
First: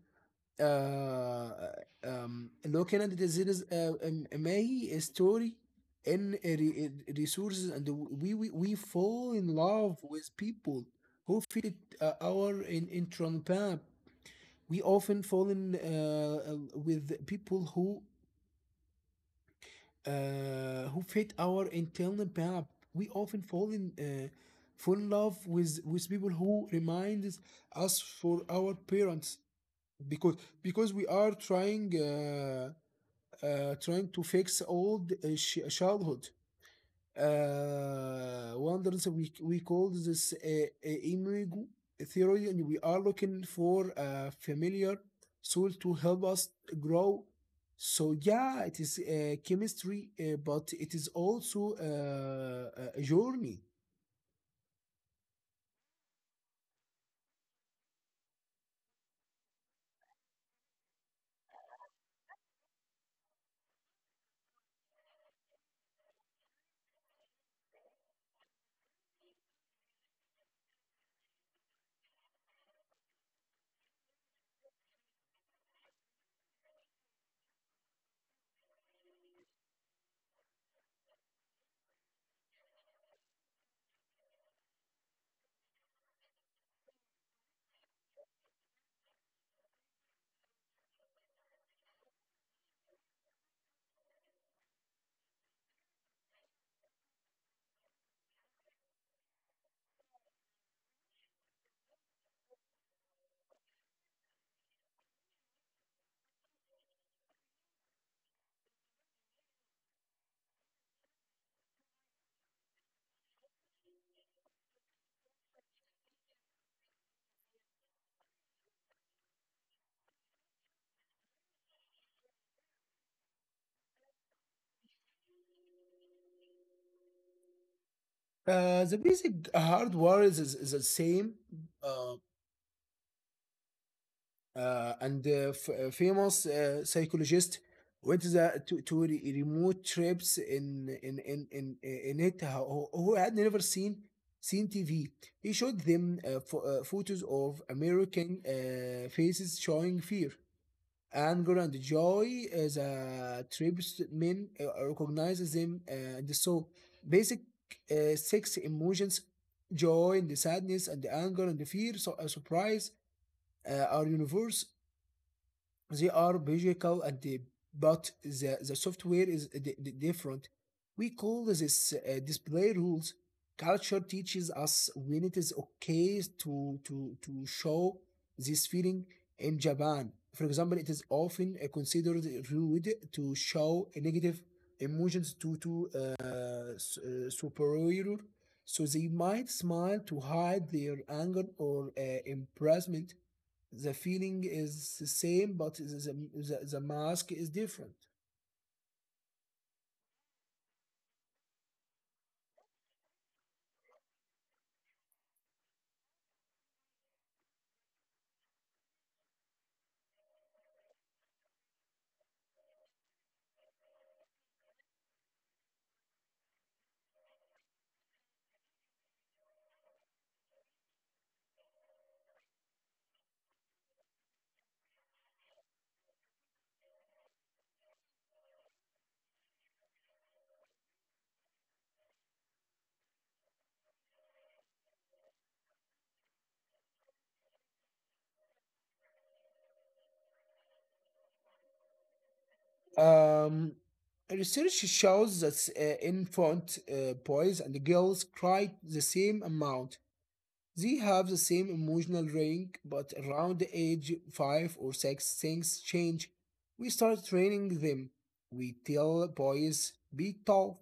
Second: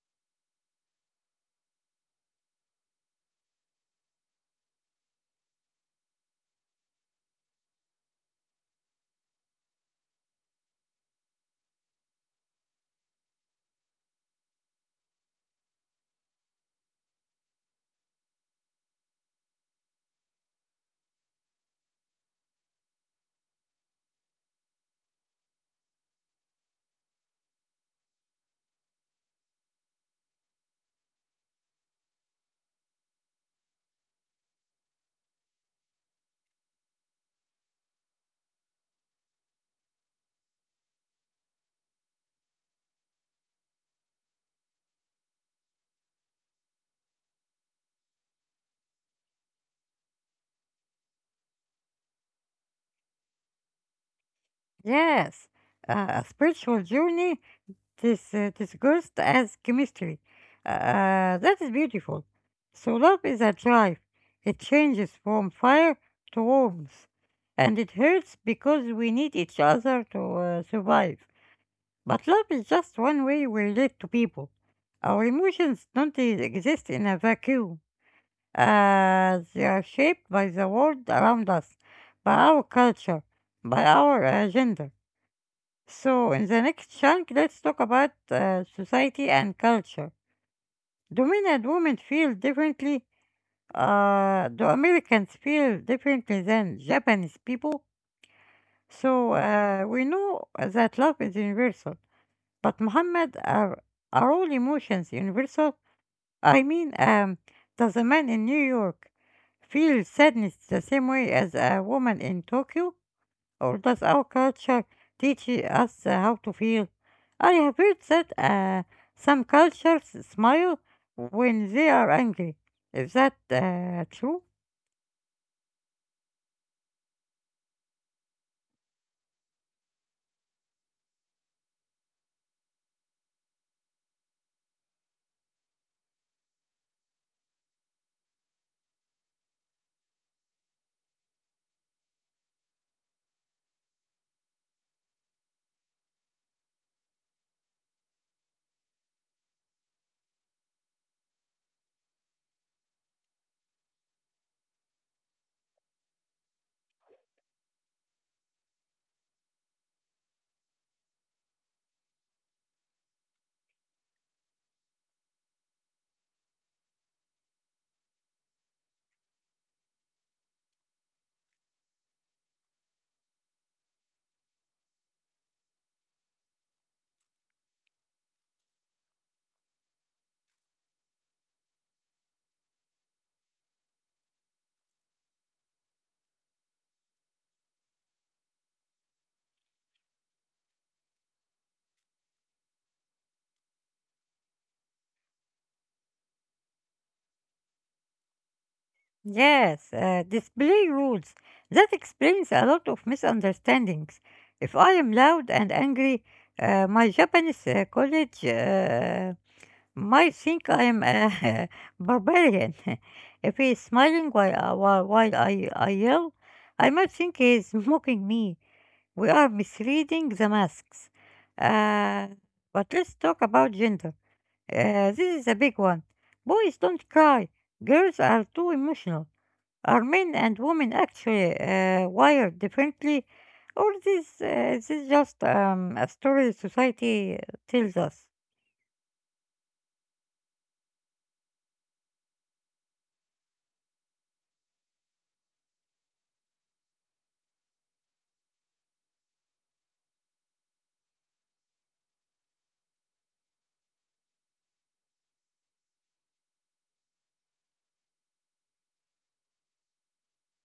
آه آم، اللي هو كندا ديزيرز ماي ستوري ان resources and we fall in love with people who fit our in Trump. We often fall in with people who fit our internal path. We often fall in fall in love with people who remind us for our parents because we are trying. Trying to fix old childhood wonders. We call this imago theory, and we are looking for a familiar soul to help us grow. So yeah, it is chemistry, but it is also a journey.
Yes, a spiritual journey. This disguised as chemistry. That is beautiful. So love is a drive. It changes from fire to warmth, and it hurts because we need each other to survive. But love is just one way we relate to people. Our emotions don't exist in a vacuum. They are shaped by the world around us, by our culture, by our gender. So, in the next chunk, let's talk about society and culture. Do men and women feel differently? Do Americans feel differently than Japanese people? So, we know that love is universal, but Muhammad, are all emotions universal? I mean, does a man in New York feel sadness the same way as a woman in Tokyo? Or does our culture teach us how to feel? I have heard that some cultures smile when they are angry. Is that true?
The basic hardware is the same, uh, and famous psychologist went to remote trips in it who, had never seen TV. He showed them photos of American faces showing fear, anger, and joy. As a trips men recognized them and so basic six emotions: joy, and the sadness, and the anger, and the fear, so, surprise are universe. They are biological and the, but the software is different. We call this display rules. Culture teaches us when it is okay to show this feeling in Japan. For example, it is often considered rude to show negative emotions to superior, so they might smile to hide their anger or embarrassment. The feeling is the same, but the, the mask is different.
Yes, display rules. That explains a lot of misunderstandings. If I am loud and angry, my Japanese college might think I am a barbarian. If he is smiling while I yell, I might think he is mocking me. We are misreading the masks. Uh, but let's talk about gender. This is a big one. Boys don't cry. Girls are too emotional. Are men and women actually wired differently? Or this, uh, is this just a story society tells us?
Um, Research shows that infant boys and girls cry the same amount. They have the same emotional range, but around the age five or six, things change. We start training them. We tell boys, be tough.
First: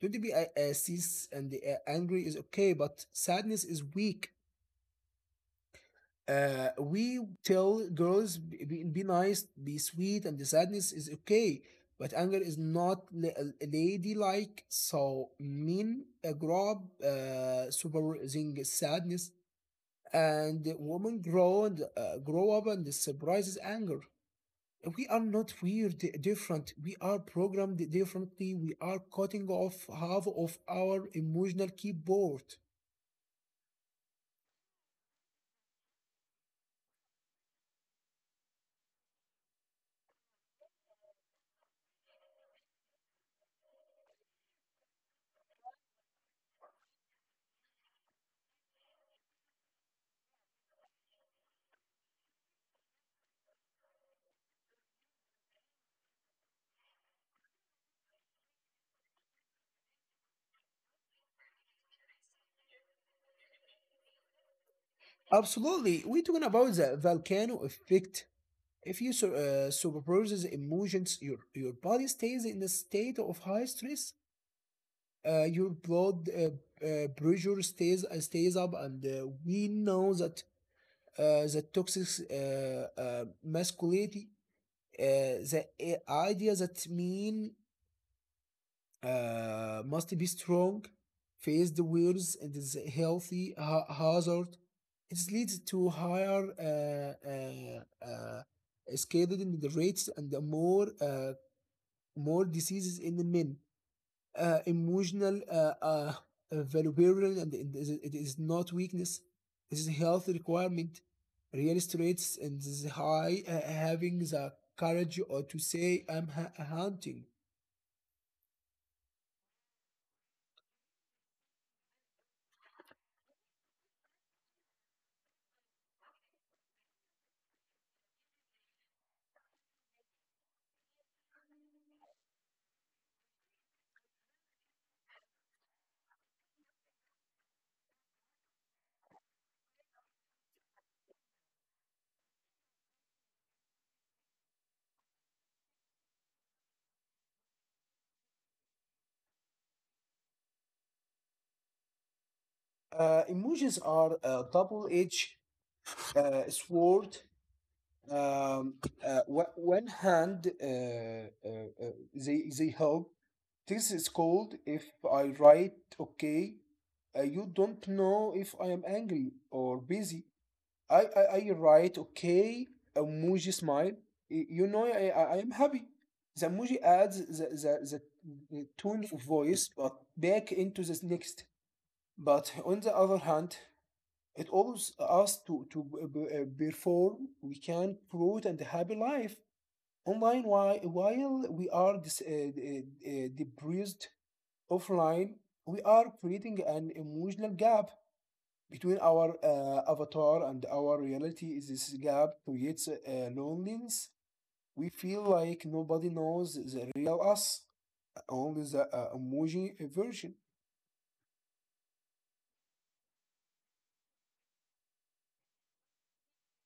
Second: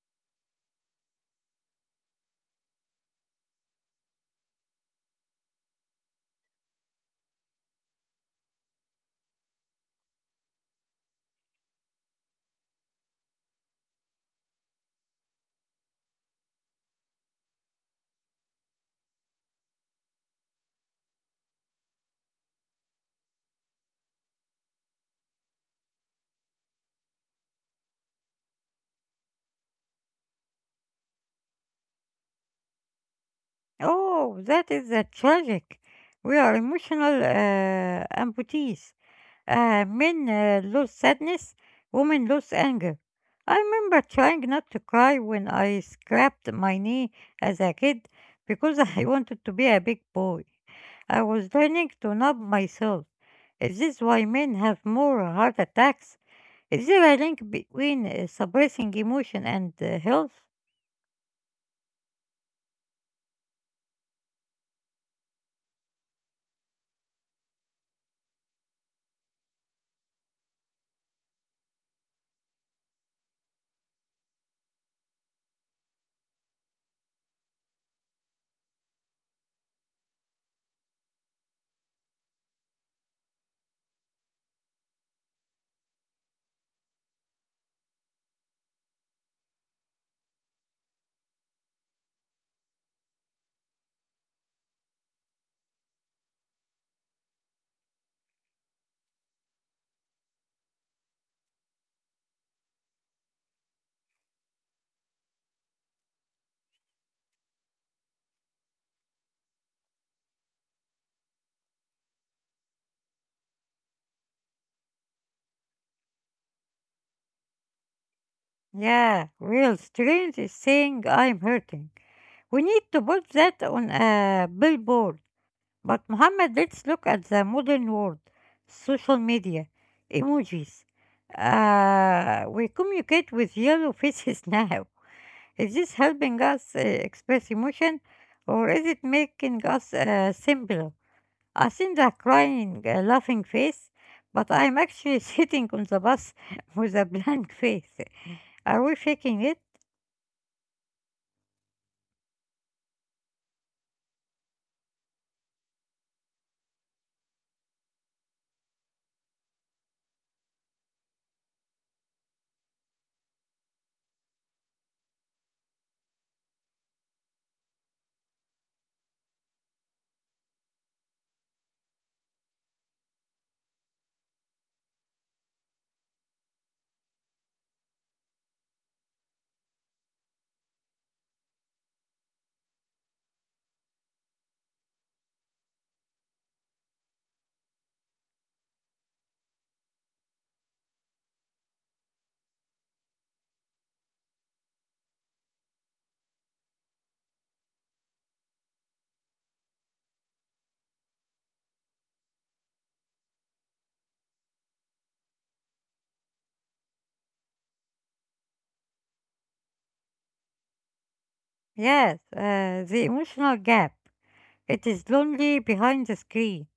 Don't be sis and angry is okay, but sadness is weak. We tell girls be nice, be sweet, and the sadness is okay, but anger is not ladylike. So men grow up supervising sadness, and women grow and grow up and surprises anger. We are not weird, different. We are programmed differently. We are cutting off half of our emotional keyboard.
Oh, that is tragic. We are emotional amputees. Men lose sadness, women lose anger. I remember trying not to cry when I scraped my knee as a kid because I wanted to be a big boy. I was learning to numb myself. Is this why men have more heart attacks? Is there a link between suppressing emotion and health?
Absolutely, we're talking about the volcano effect. If you superpose emotions, your body stays in a state of high stress. Your blood pressure stays stays up, and we know that the toxic masculinity, the idea that men must be strong, face the world, and is a healthy hazard. It leads to higher escalated in the rates and the more more diseases in the men. Emotional uh, vulnerability, and it is not weakness. This is a health requirement. Real traits, and this is high having the courage or to say I'm hunting.
Yeah, real strength is saying I'm hurting. We need to put that on a billboard. But Muhammad, let's look at the modern world. Social media, emojis. We communicate with yellow faces now. Is this helping us express emotion or is it making us simpler? I seen the crying, laughing face, but I'm actually sitting on the bus with a blank face. Are we faking it?
Emotions are a double-edged sword. Um, One hand they help. This is called, if I write okay, you don't know if I am angry or busy. I write okay, emoji smile. You know I am happy. The emoji adds the, the tone of voice, but back into the next. But on the other hand, it allows us to perform. We can promote and happy life online while, we are uh, depressed offline. We are creating an emotional gap between our avatar and our reality. This gap creates loneliness. We feel like nobody knows the real us, only the emoji version.
Yes, the emotional gap. It is lonely behind the screen.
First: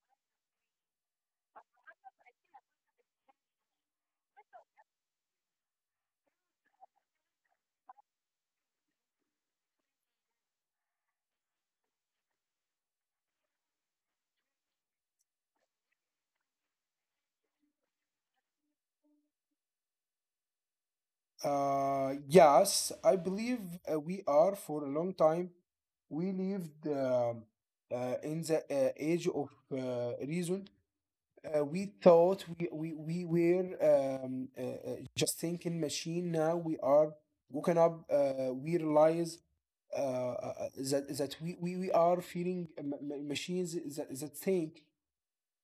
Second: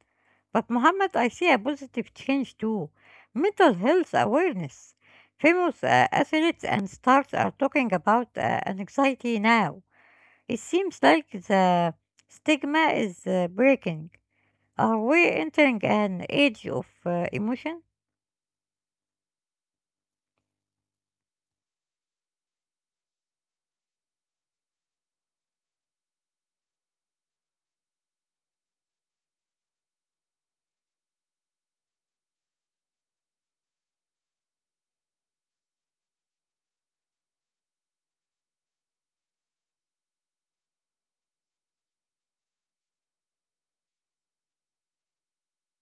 But Muhammad, I see a positive change too. Mental health awareness. Famous athletes and stars are talking about anxiety now. It seems like the stigma is breaking. Are we entering an age of emotion?
Yes, I believe we are. For a long time, we lived in the age of reason. We thought we were just thinking machine. Now we are woken up. We realize that we, we are feeling machines that, think.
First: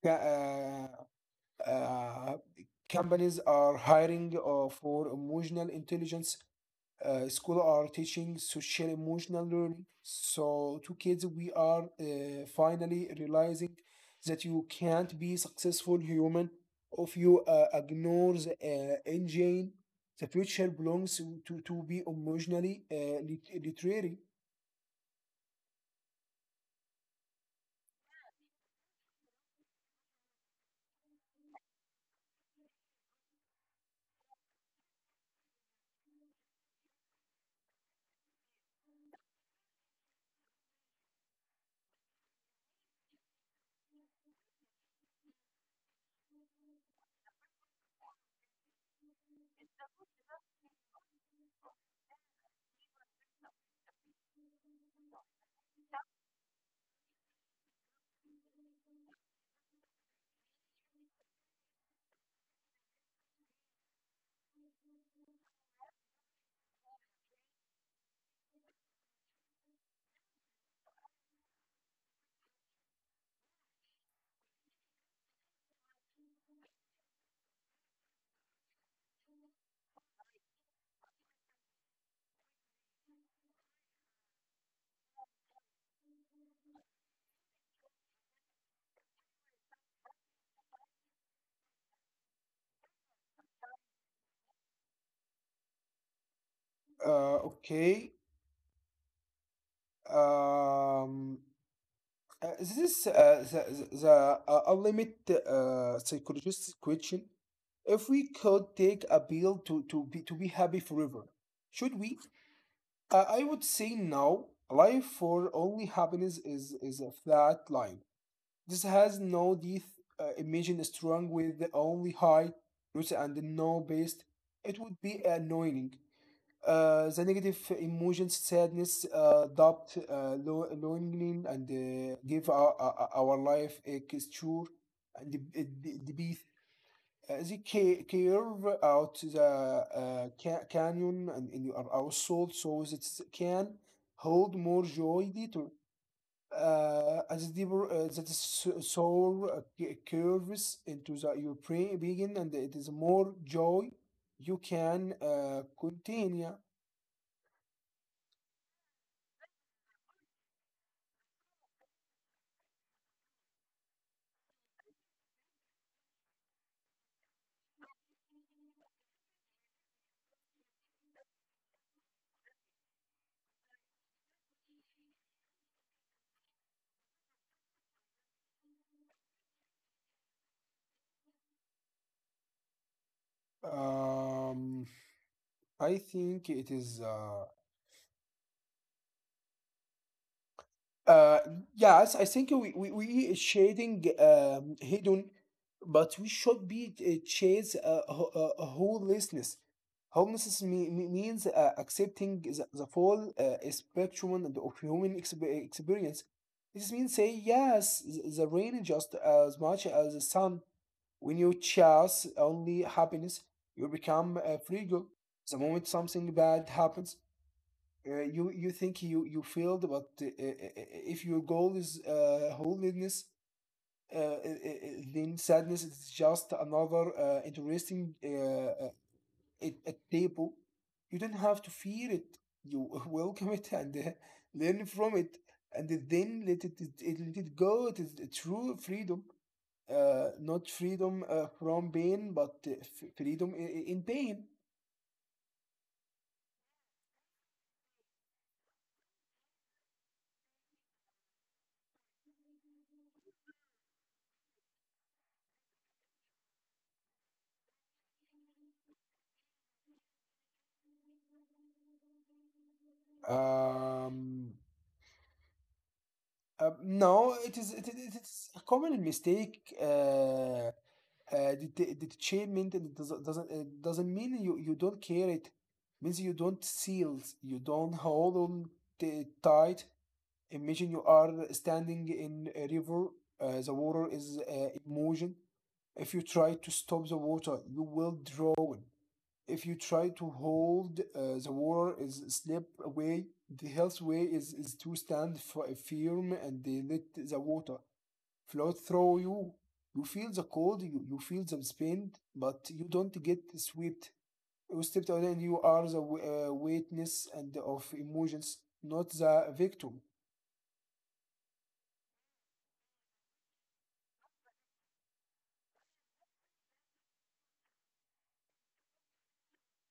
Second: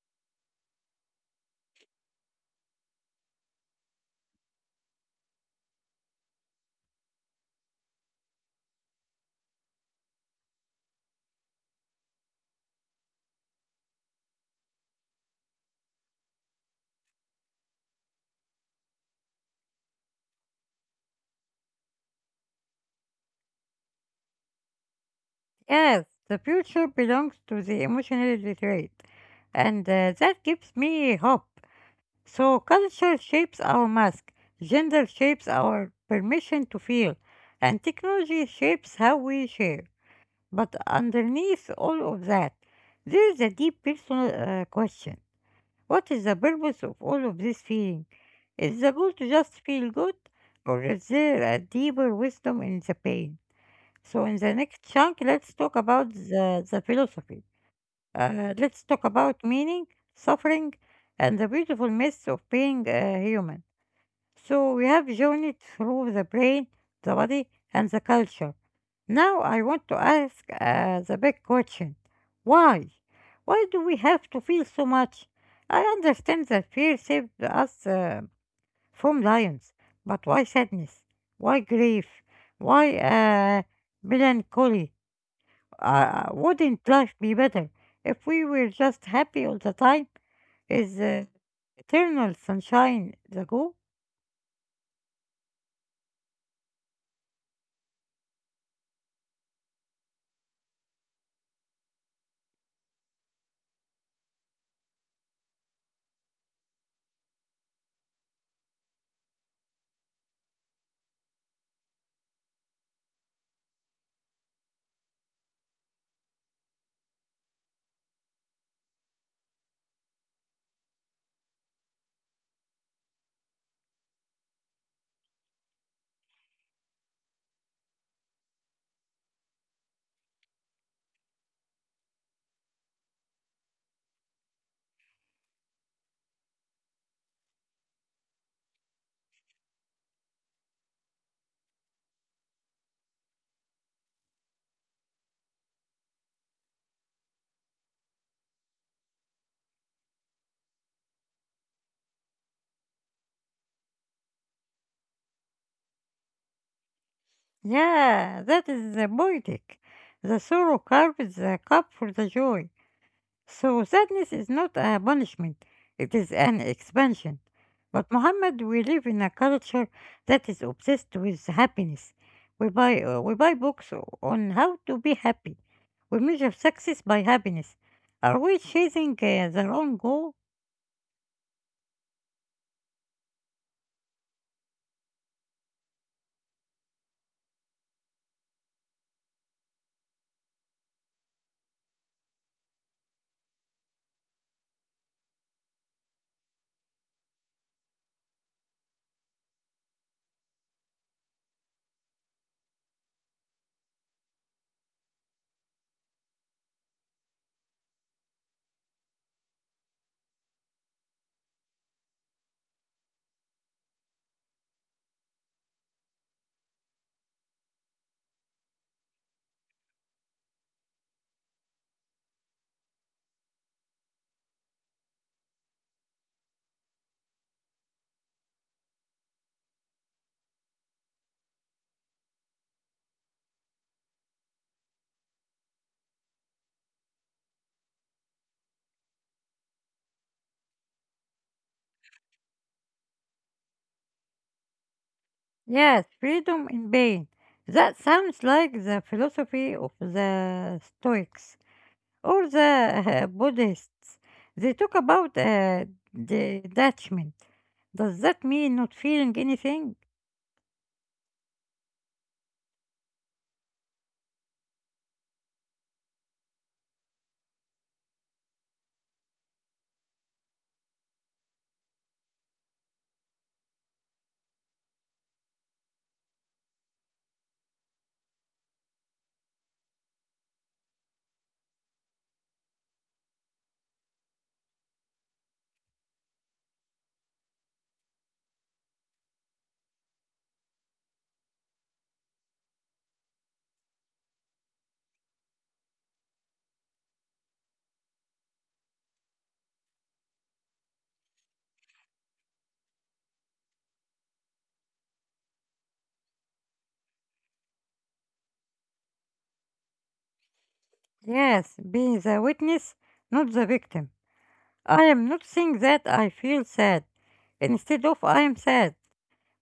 Ca- Uh, uh, Companies are hiring for emotional intelligence. School are teaching social emotional learning so to kids. We are finally realizing that you can't be successful human if you ignore the engine. The future belongs to be emotionally literary.
Yes, the future belongs to the emotionally literate, and that gives me hope. So, culture shapes our mask, gender shapes our permission to feel, and technology shapes how we share. But underneath all of that, there is a deep personal question. What is the purpose of all of this feeling? Is the goal to just feel good, or is there a deeper wisdom in the pain? So, in the next chunk, let's talk about the philosophy. Let's talk about meaning, suffering, and the beautiful myths of being human. So we have journeyed through the brain, the body, and the culture. Now I want to ask the big question, why? Why do we have to feel so much? I understand that fear saved us from lions, but why sadness? Why grief? Why melancholy? Wouldn't life be better if we were just happy all the time? Is eternal sunshine the goal?
Okay. um, this is the ultimate psychologist's question. If we could take a pill to be happy forever, should we? I would say no. Life for only happiness is a flat line. This has no teeth. Imagine strong with the only high, roots and no base. It would be annoying. The negative emotions, sadness, doubt, loneliness, and give our life a texture and the, the beat. They curve out the canyon and in our soul so that it can hold more joy later. As deeper that is soul curves into the, your brain begin, and it is more joy you can contain. Yeah.
Yeah, that is the poetic. The sorrow carves the cup for the joy. So sadness is not a punishment, it is an expansion. But Muhammad, we live in a culture that is obsessed with happiness. We buy books on how to be happy. We measure success by happiness. Are we chasing the wrong goal?
Um, I think it is. Uh, yes, I think we shading hidden, but we should be chase homelessness. Homelessness means accepting the full spectrum and of human experience. This means say yes, the rain just as much as the sun. When you chase only happiness, you become fragile. The moment something bad happens, you think you failed, but if your goal is holiness, uh, uh, uh, then sadness is just another interesting at table. You don't have to fear it. You welcome it and learn from it, and then let let it go. It is a true freedom, not freedom from pain, but freedom in pain.
Yes, freedom in pain. That sounds like the philosophy of the Stoics, or the Buddhists. They talk about detachment. Does that mean not feeling anything?
Um, no, it, it is a common mistake. The, the achievement, it doesn't it doesn't mean you don't care. It means you don't seal. You don't hold on tight. Imagine you are standing in a river, the water is in motion. If you try to stop the water, you will drown. If you try to hold, the water is slip away. The health way is to stand firm and they let the water flow through you. You feel the cold, you feel the pain, but you don't get swept. You stepped out and you are the witness and of emotions, not the victim.
Yes, being the witness, not the victim. I am not saying that I feel sad. Instead of I am sad,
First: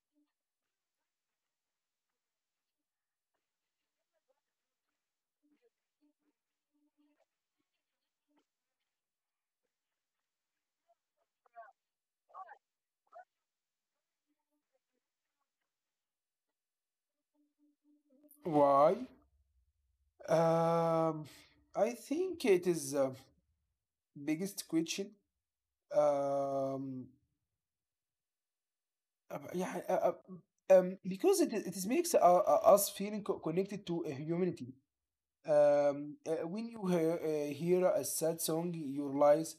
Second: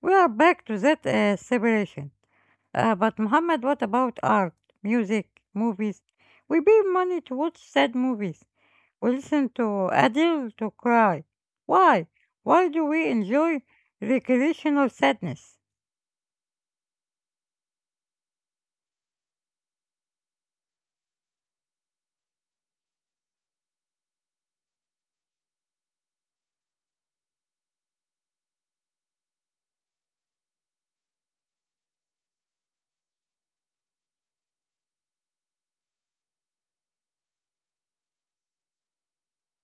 we are back to that separation. But Muhammad, what about art, music, movies? We pay money to watch sad movies, listen to Adele to cry. Why? Why do we enjoy recreational sadness?
Why? Um, I think it is biggest question. Um, yeah, because it is makes us feeling connected to humanity. When you hear, hear a sad song, you realize,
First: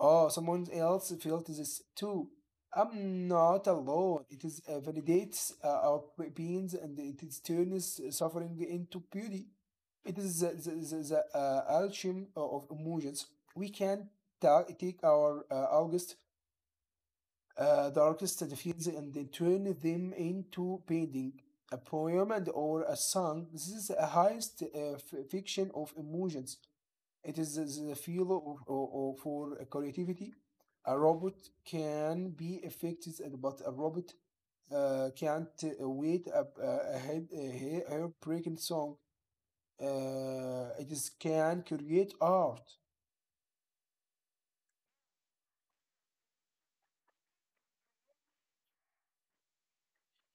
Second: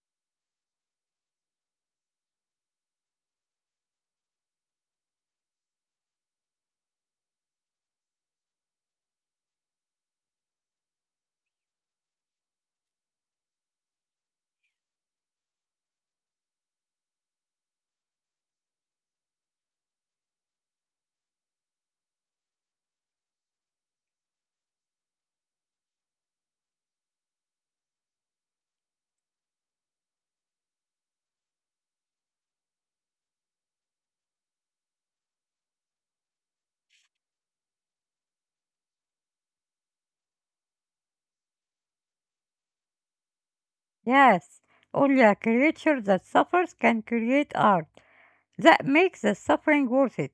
oh, someone else felt this too. I'm not alone. It is validates our pains, and it is turns suffering into beauty. It is the alchemy of emotions. We can take our August the artist defines, and they turn them into painting, a poem and or a song. This is a highest fiction of emotions. It is the feel for creativity. A robot can be effective, and but a robot can't wait head, a hair-breaking song. It is can create art.
Yes, only a creature that suffers can create art that makes the suffering worth it.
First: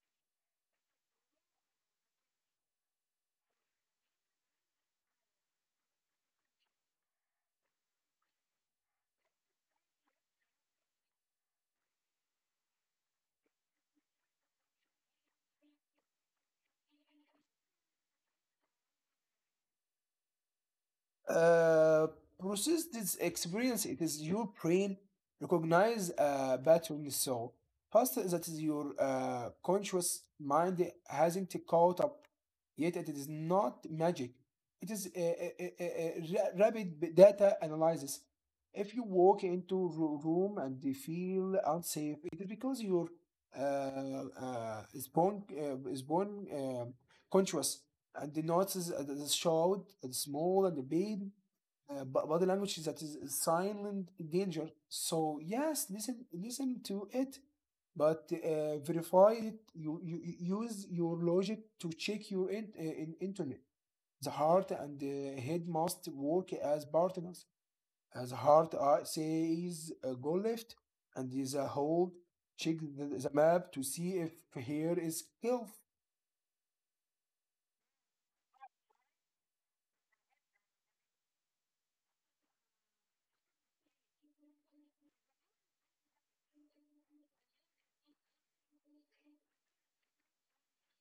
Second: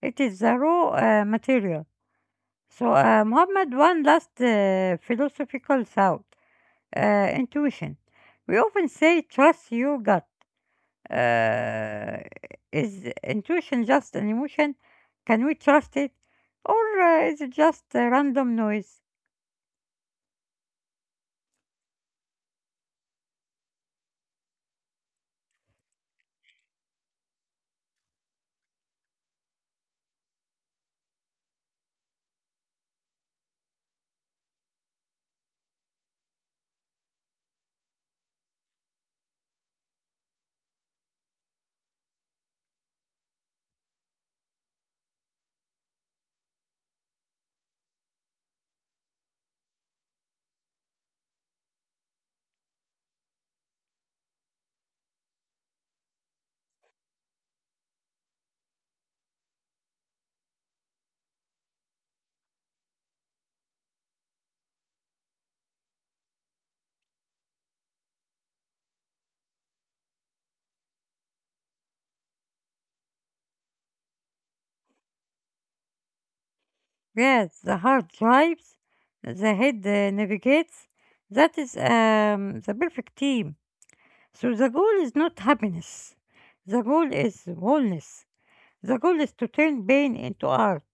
It is the raw material. So, Muhammad, one last philosophical thought, intuition. We often say, trust your gut. Uh, is intuition just an emotion? Can we trust it? Or is it just a random noise?
Uh, Process this experience. It is your brain recognize a pattern, so first, that is your conscious mind hasn't caught up yet. It is not magic. It is a rapid data analysis. If you walk into room and you feel unsafe, it is because your uh, is born conscious, and the notes is the short and small and the big body language is that is silent danger. So yes, listen, to it, but verify it. You use your logic to check your in internet. The heart and the head must work as partners as heart says go left and is hold, check the map to see if here is health.
Yes, the heart drives, the head navigates. That is the perfect team. So the goal is not happiness. The goal is wholeness. The goal is to turn pain into art,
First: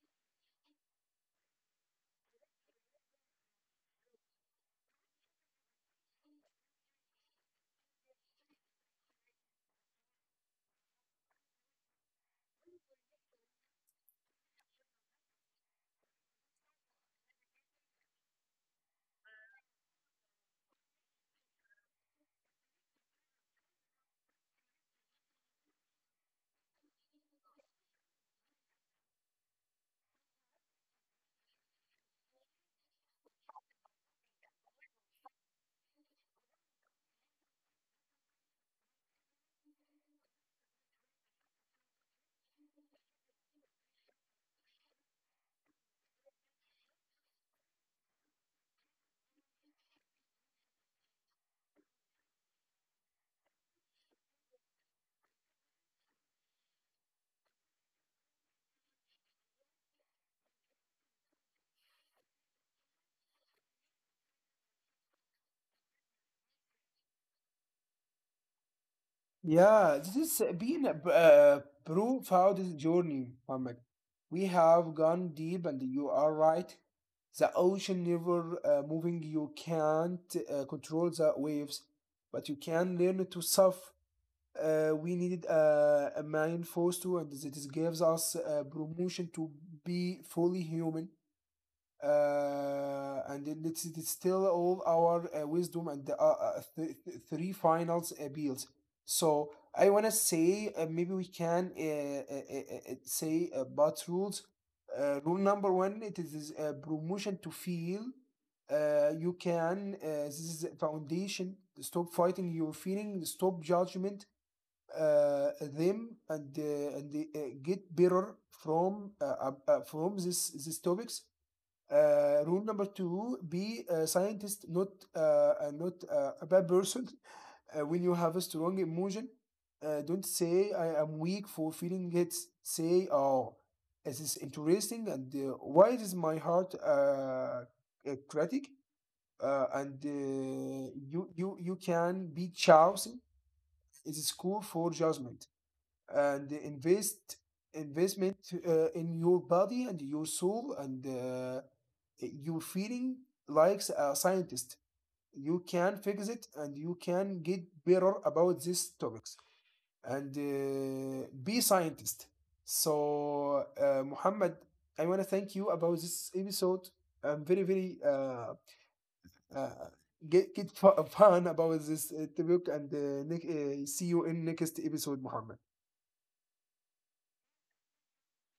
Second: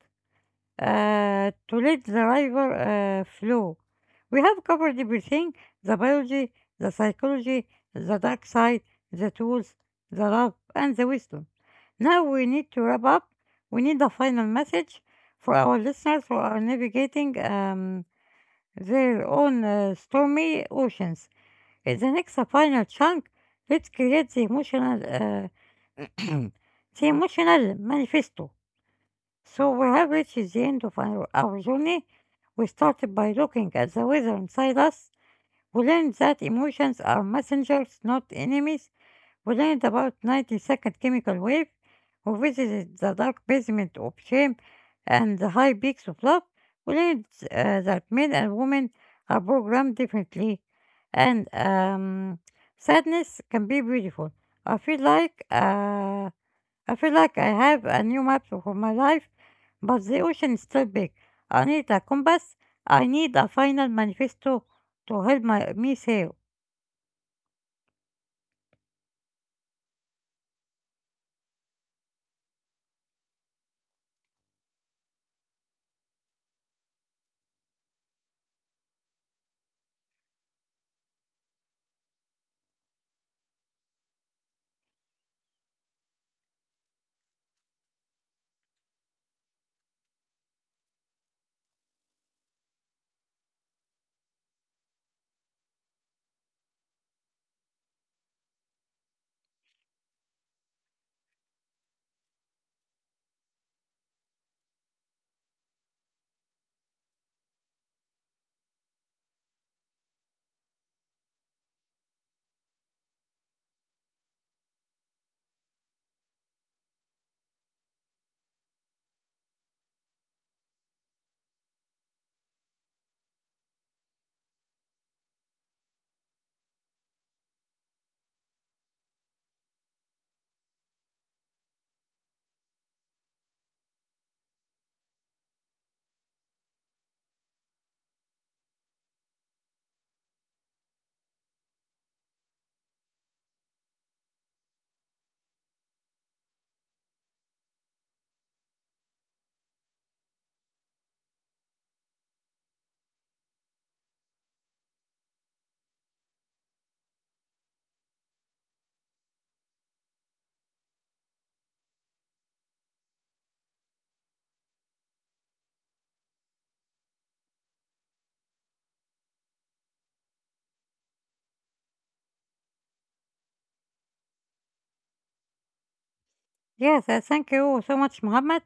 to let the river flow. We have covered everything: the biology, the psychology, the dark side, the tools, the love, and the wisdom. Now we need to wrap up. We need a final message for our listeners who are navigating their own stormy oceans. In the next final chunk, let's create the the emotional manifesto. So we have reached the end of our journey. We started by looking at the weather inside us. We learned that emotions are messengers, not enemies. We learned about 90-second chemical wave. We visited the dark basement of shame and the high peaks of love. We learned that men and women are programmed differently. And sadness can be beautiful. I feel like. Uh, I feel like I have a new map for my life, but the ocean is still big. I need a compass. I need a final manifesto to help me sail.
Yeah, this has been a a profound journey, Mohammed. We have gone deep, and you are right. The ocean never moving. You can't control the waves, but you can learn to surf. We needed a man force to, and this gives us a promotion to be fully human and it- let it's still all our wisdom and the three finals appeals. So I wanna say maybe we can say about rules. Rule number one, it is promotion to feel. You can. This is a foundation. Stop fighting your feeling. Stop judgment. Them and get better from this this topics. Rule number two: be a scientist, not uh, not a bad person. When you have a strong emotion, don't say "I am weak for feeling it." Say, "Oh, this is interesting," and why is my heart a critic? And you you can be chosen. It is cool for judgment and invest investment in your body and your soul, and your feeling like a scientist. You can fix it, and you can get better about these topics and be scientist. So Muhammad, I want to thank you about this episode. I'm very very uh, get fu- fun about this topic, and see you in next episode, Muhammad.
Yes, I thank you so much, Muhammad,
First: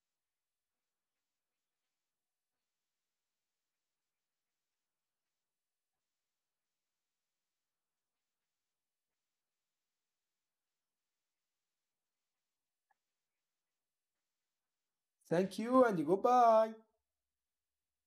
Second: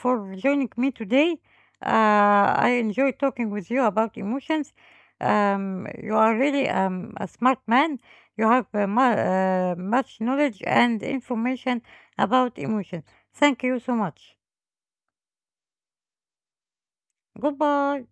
for joining me today. I enjoy talking with you about emotions. You are really a smart man. You have much knowledge and information about emotion. Thank you so much.
Thank you and goodbye.
Goodbye.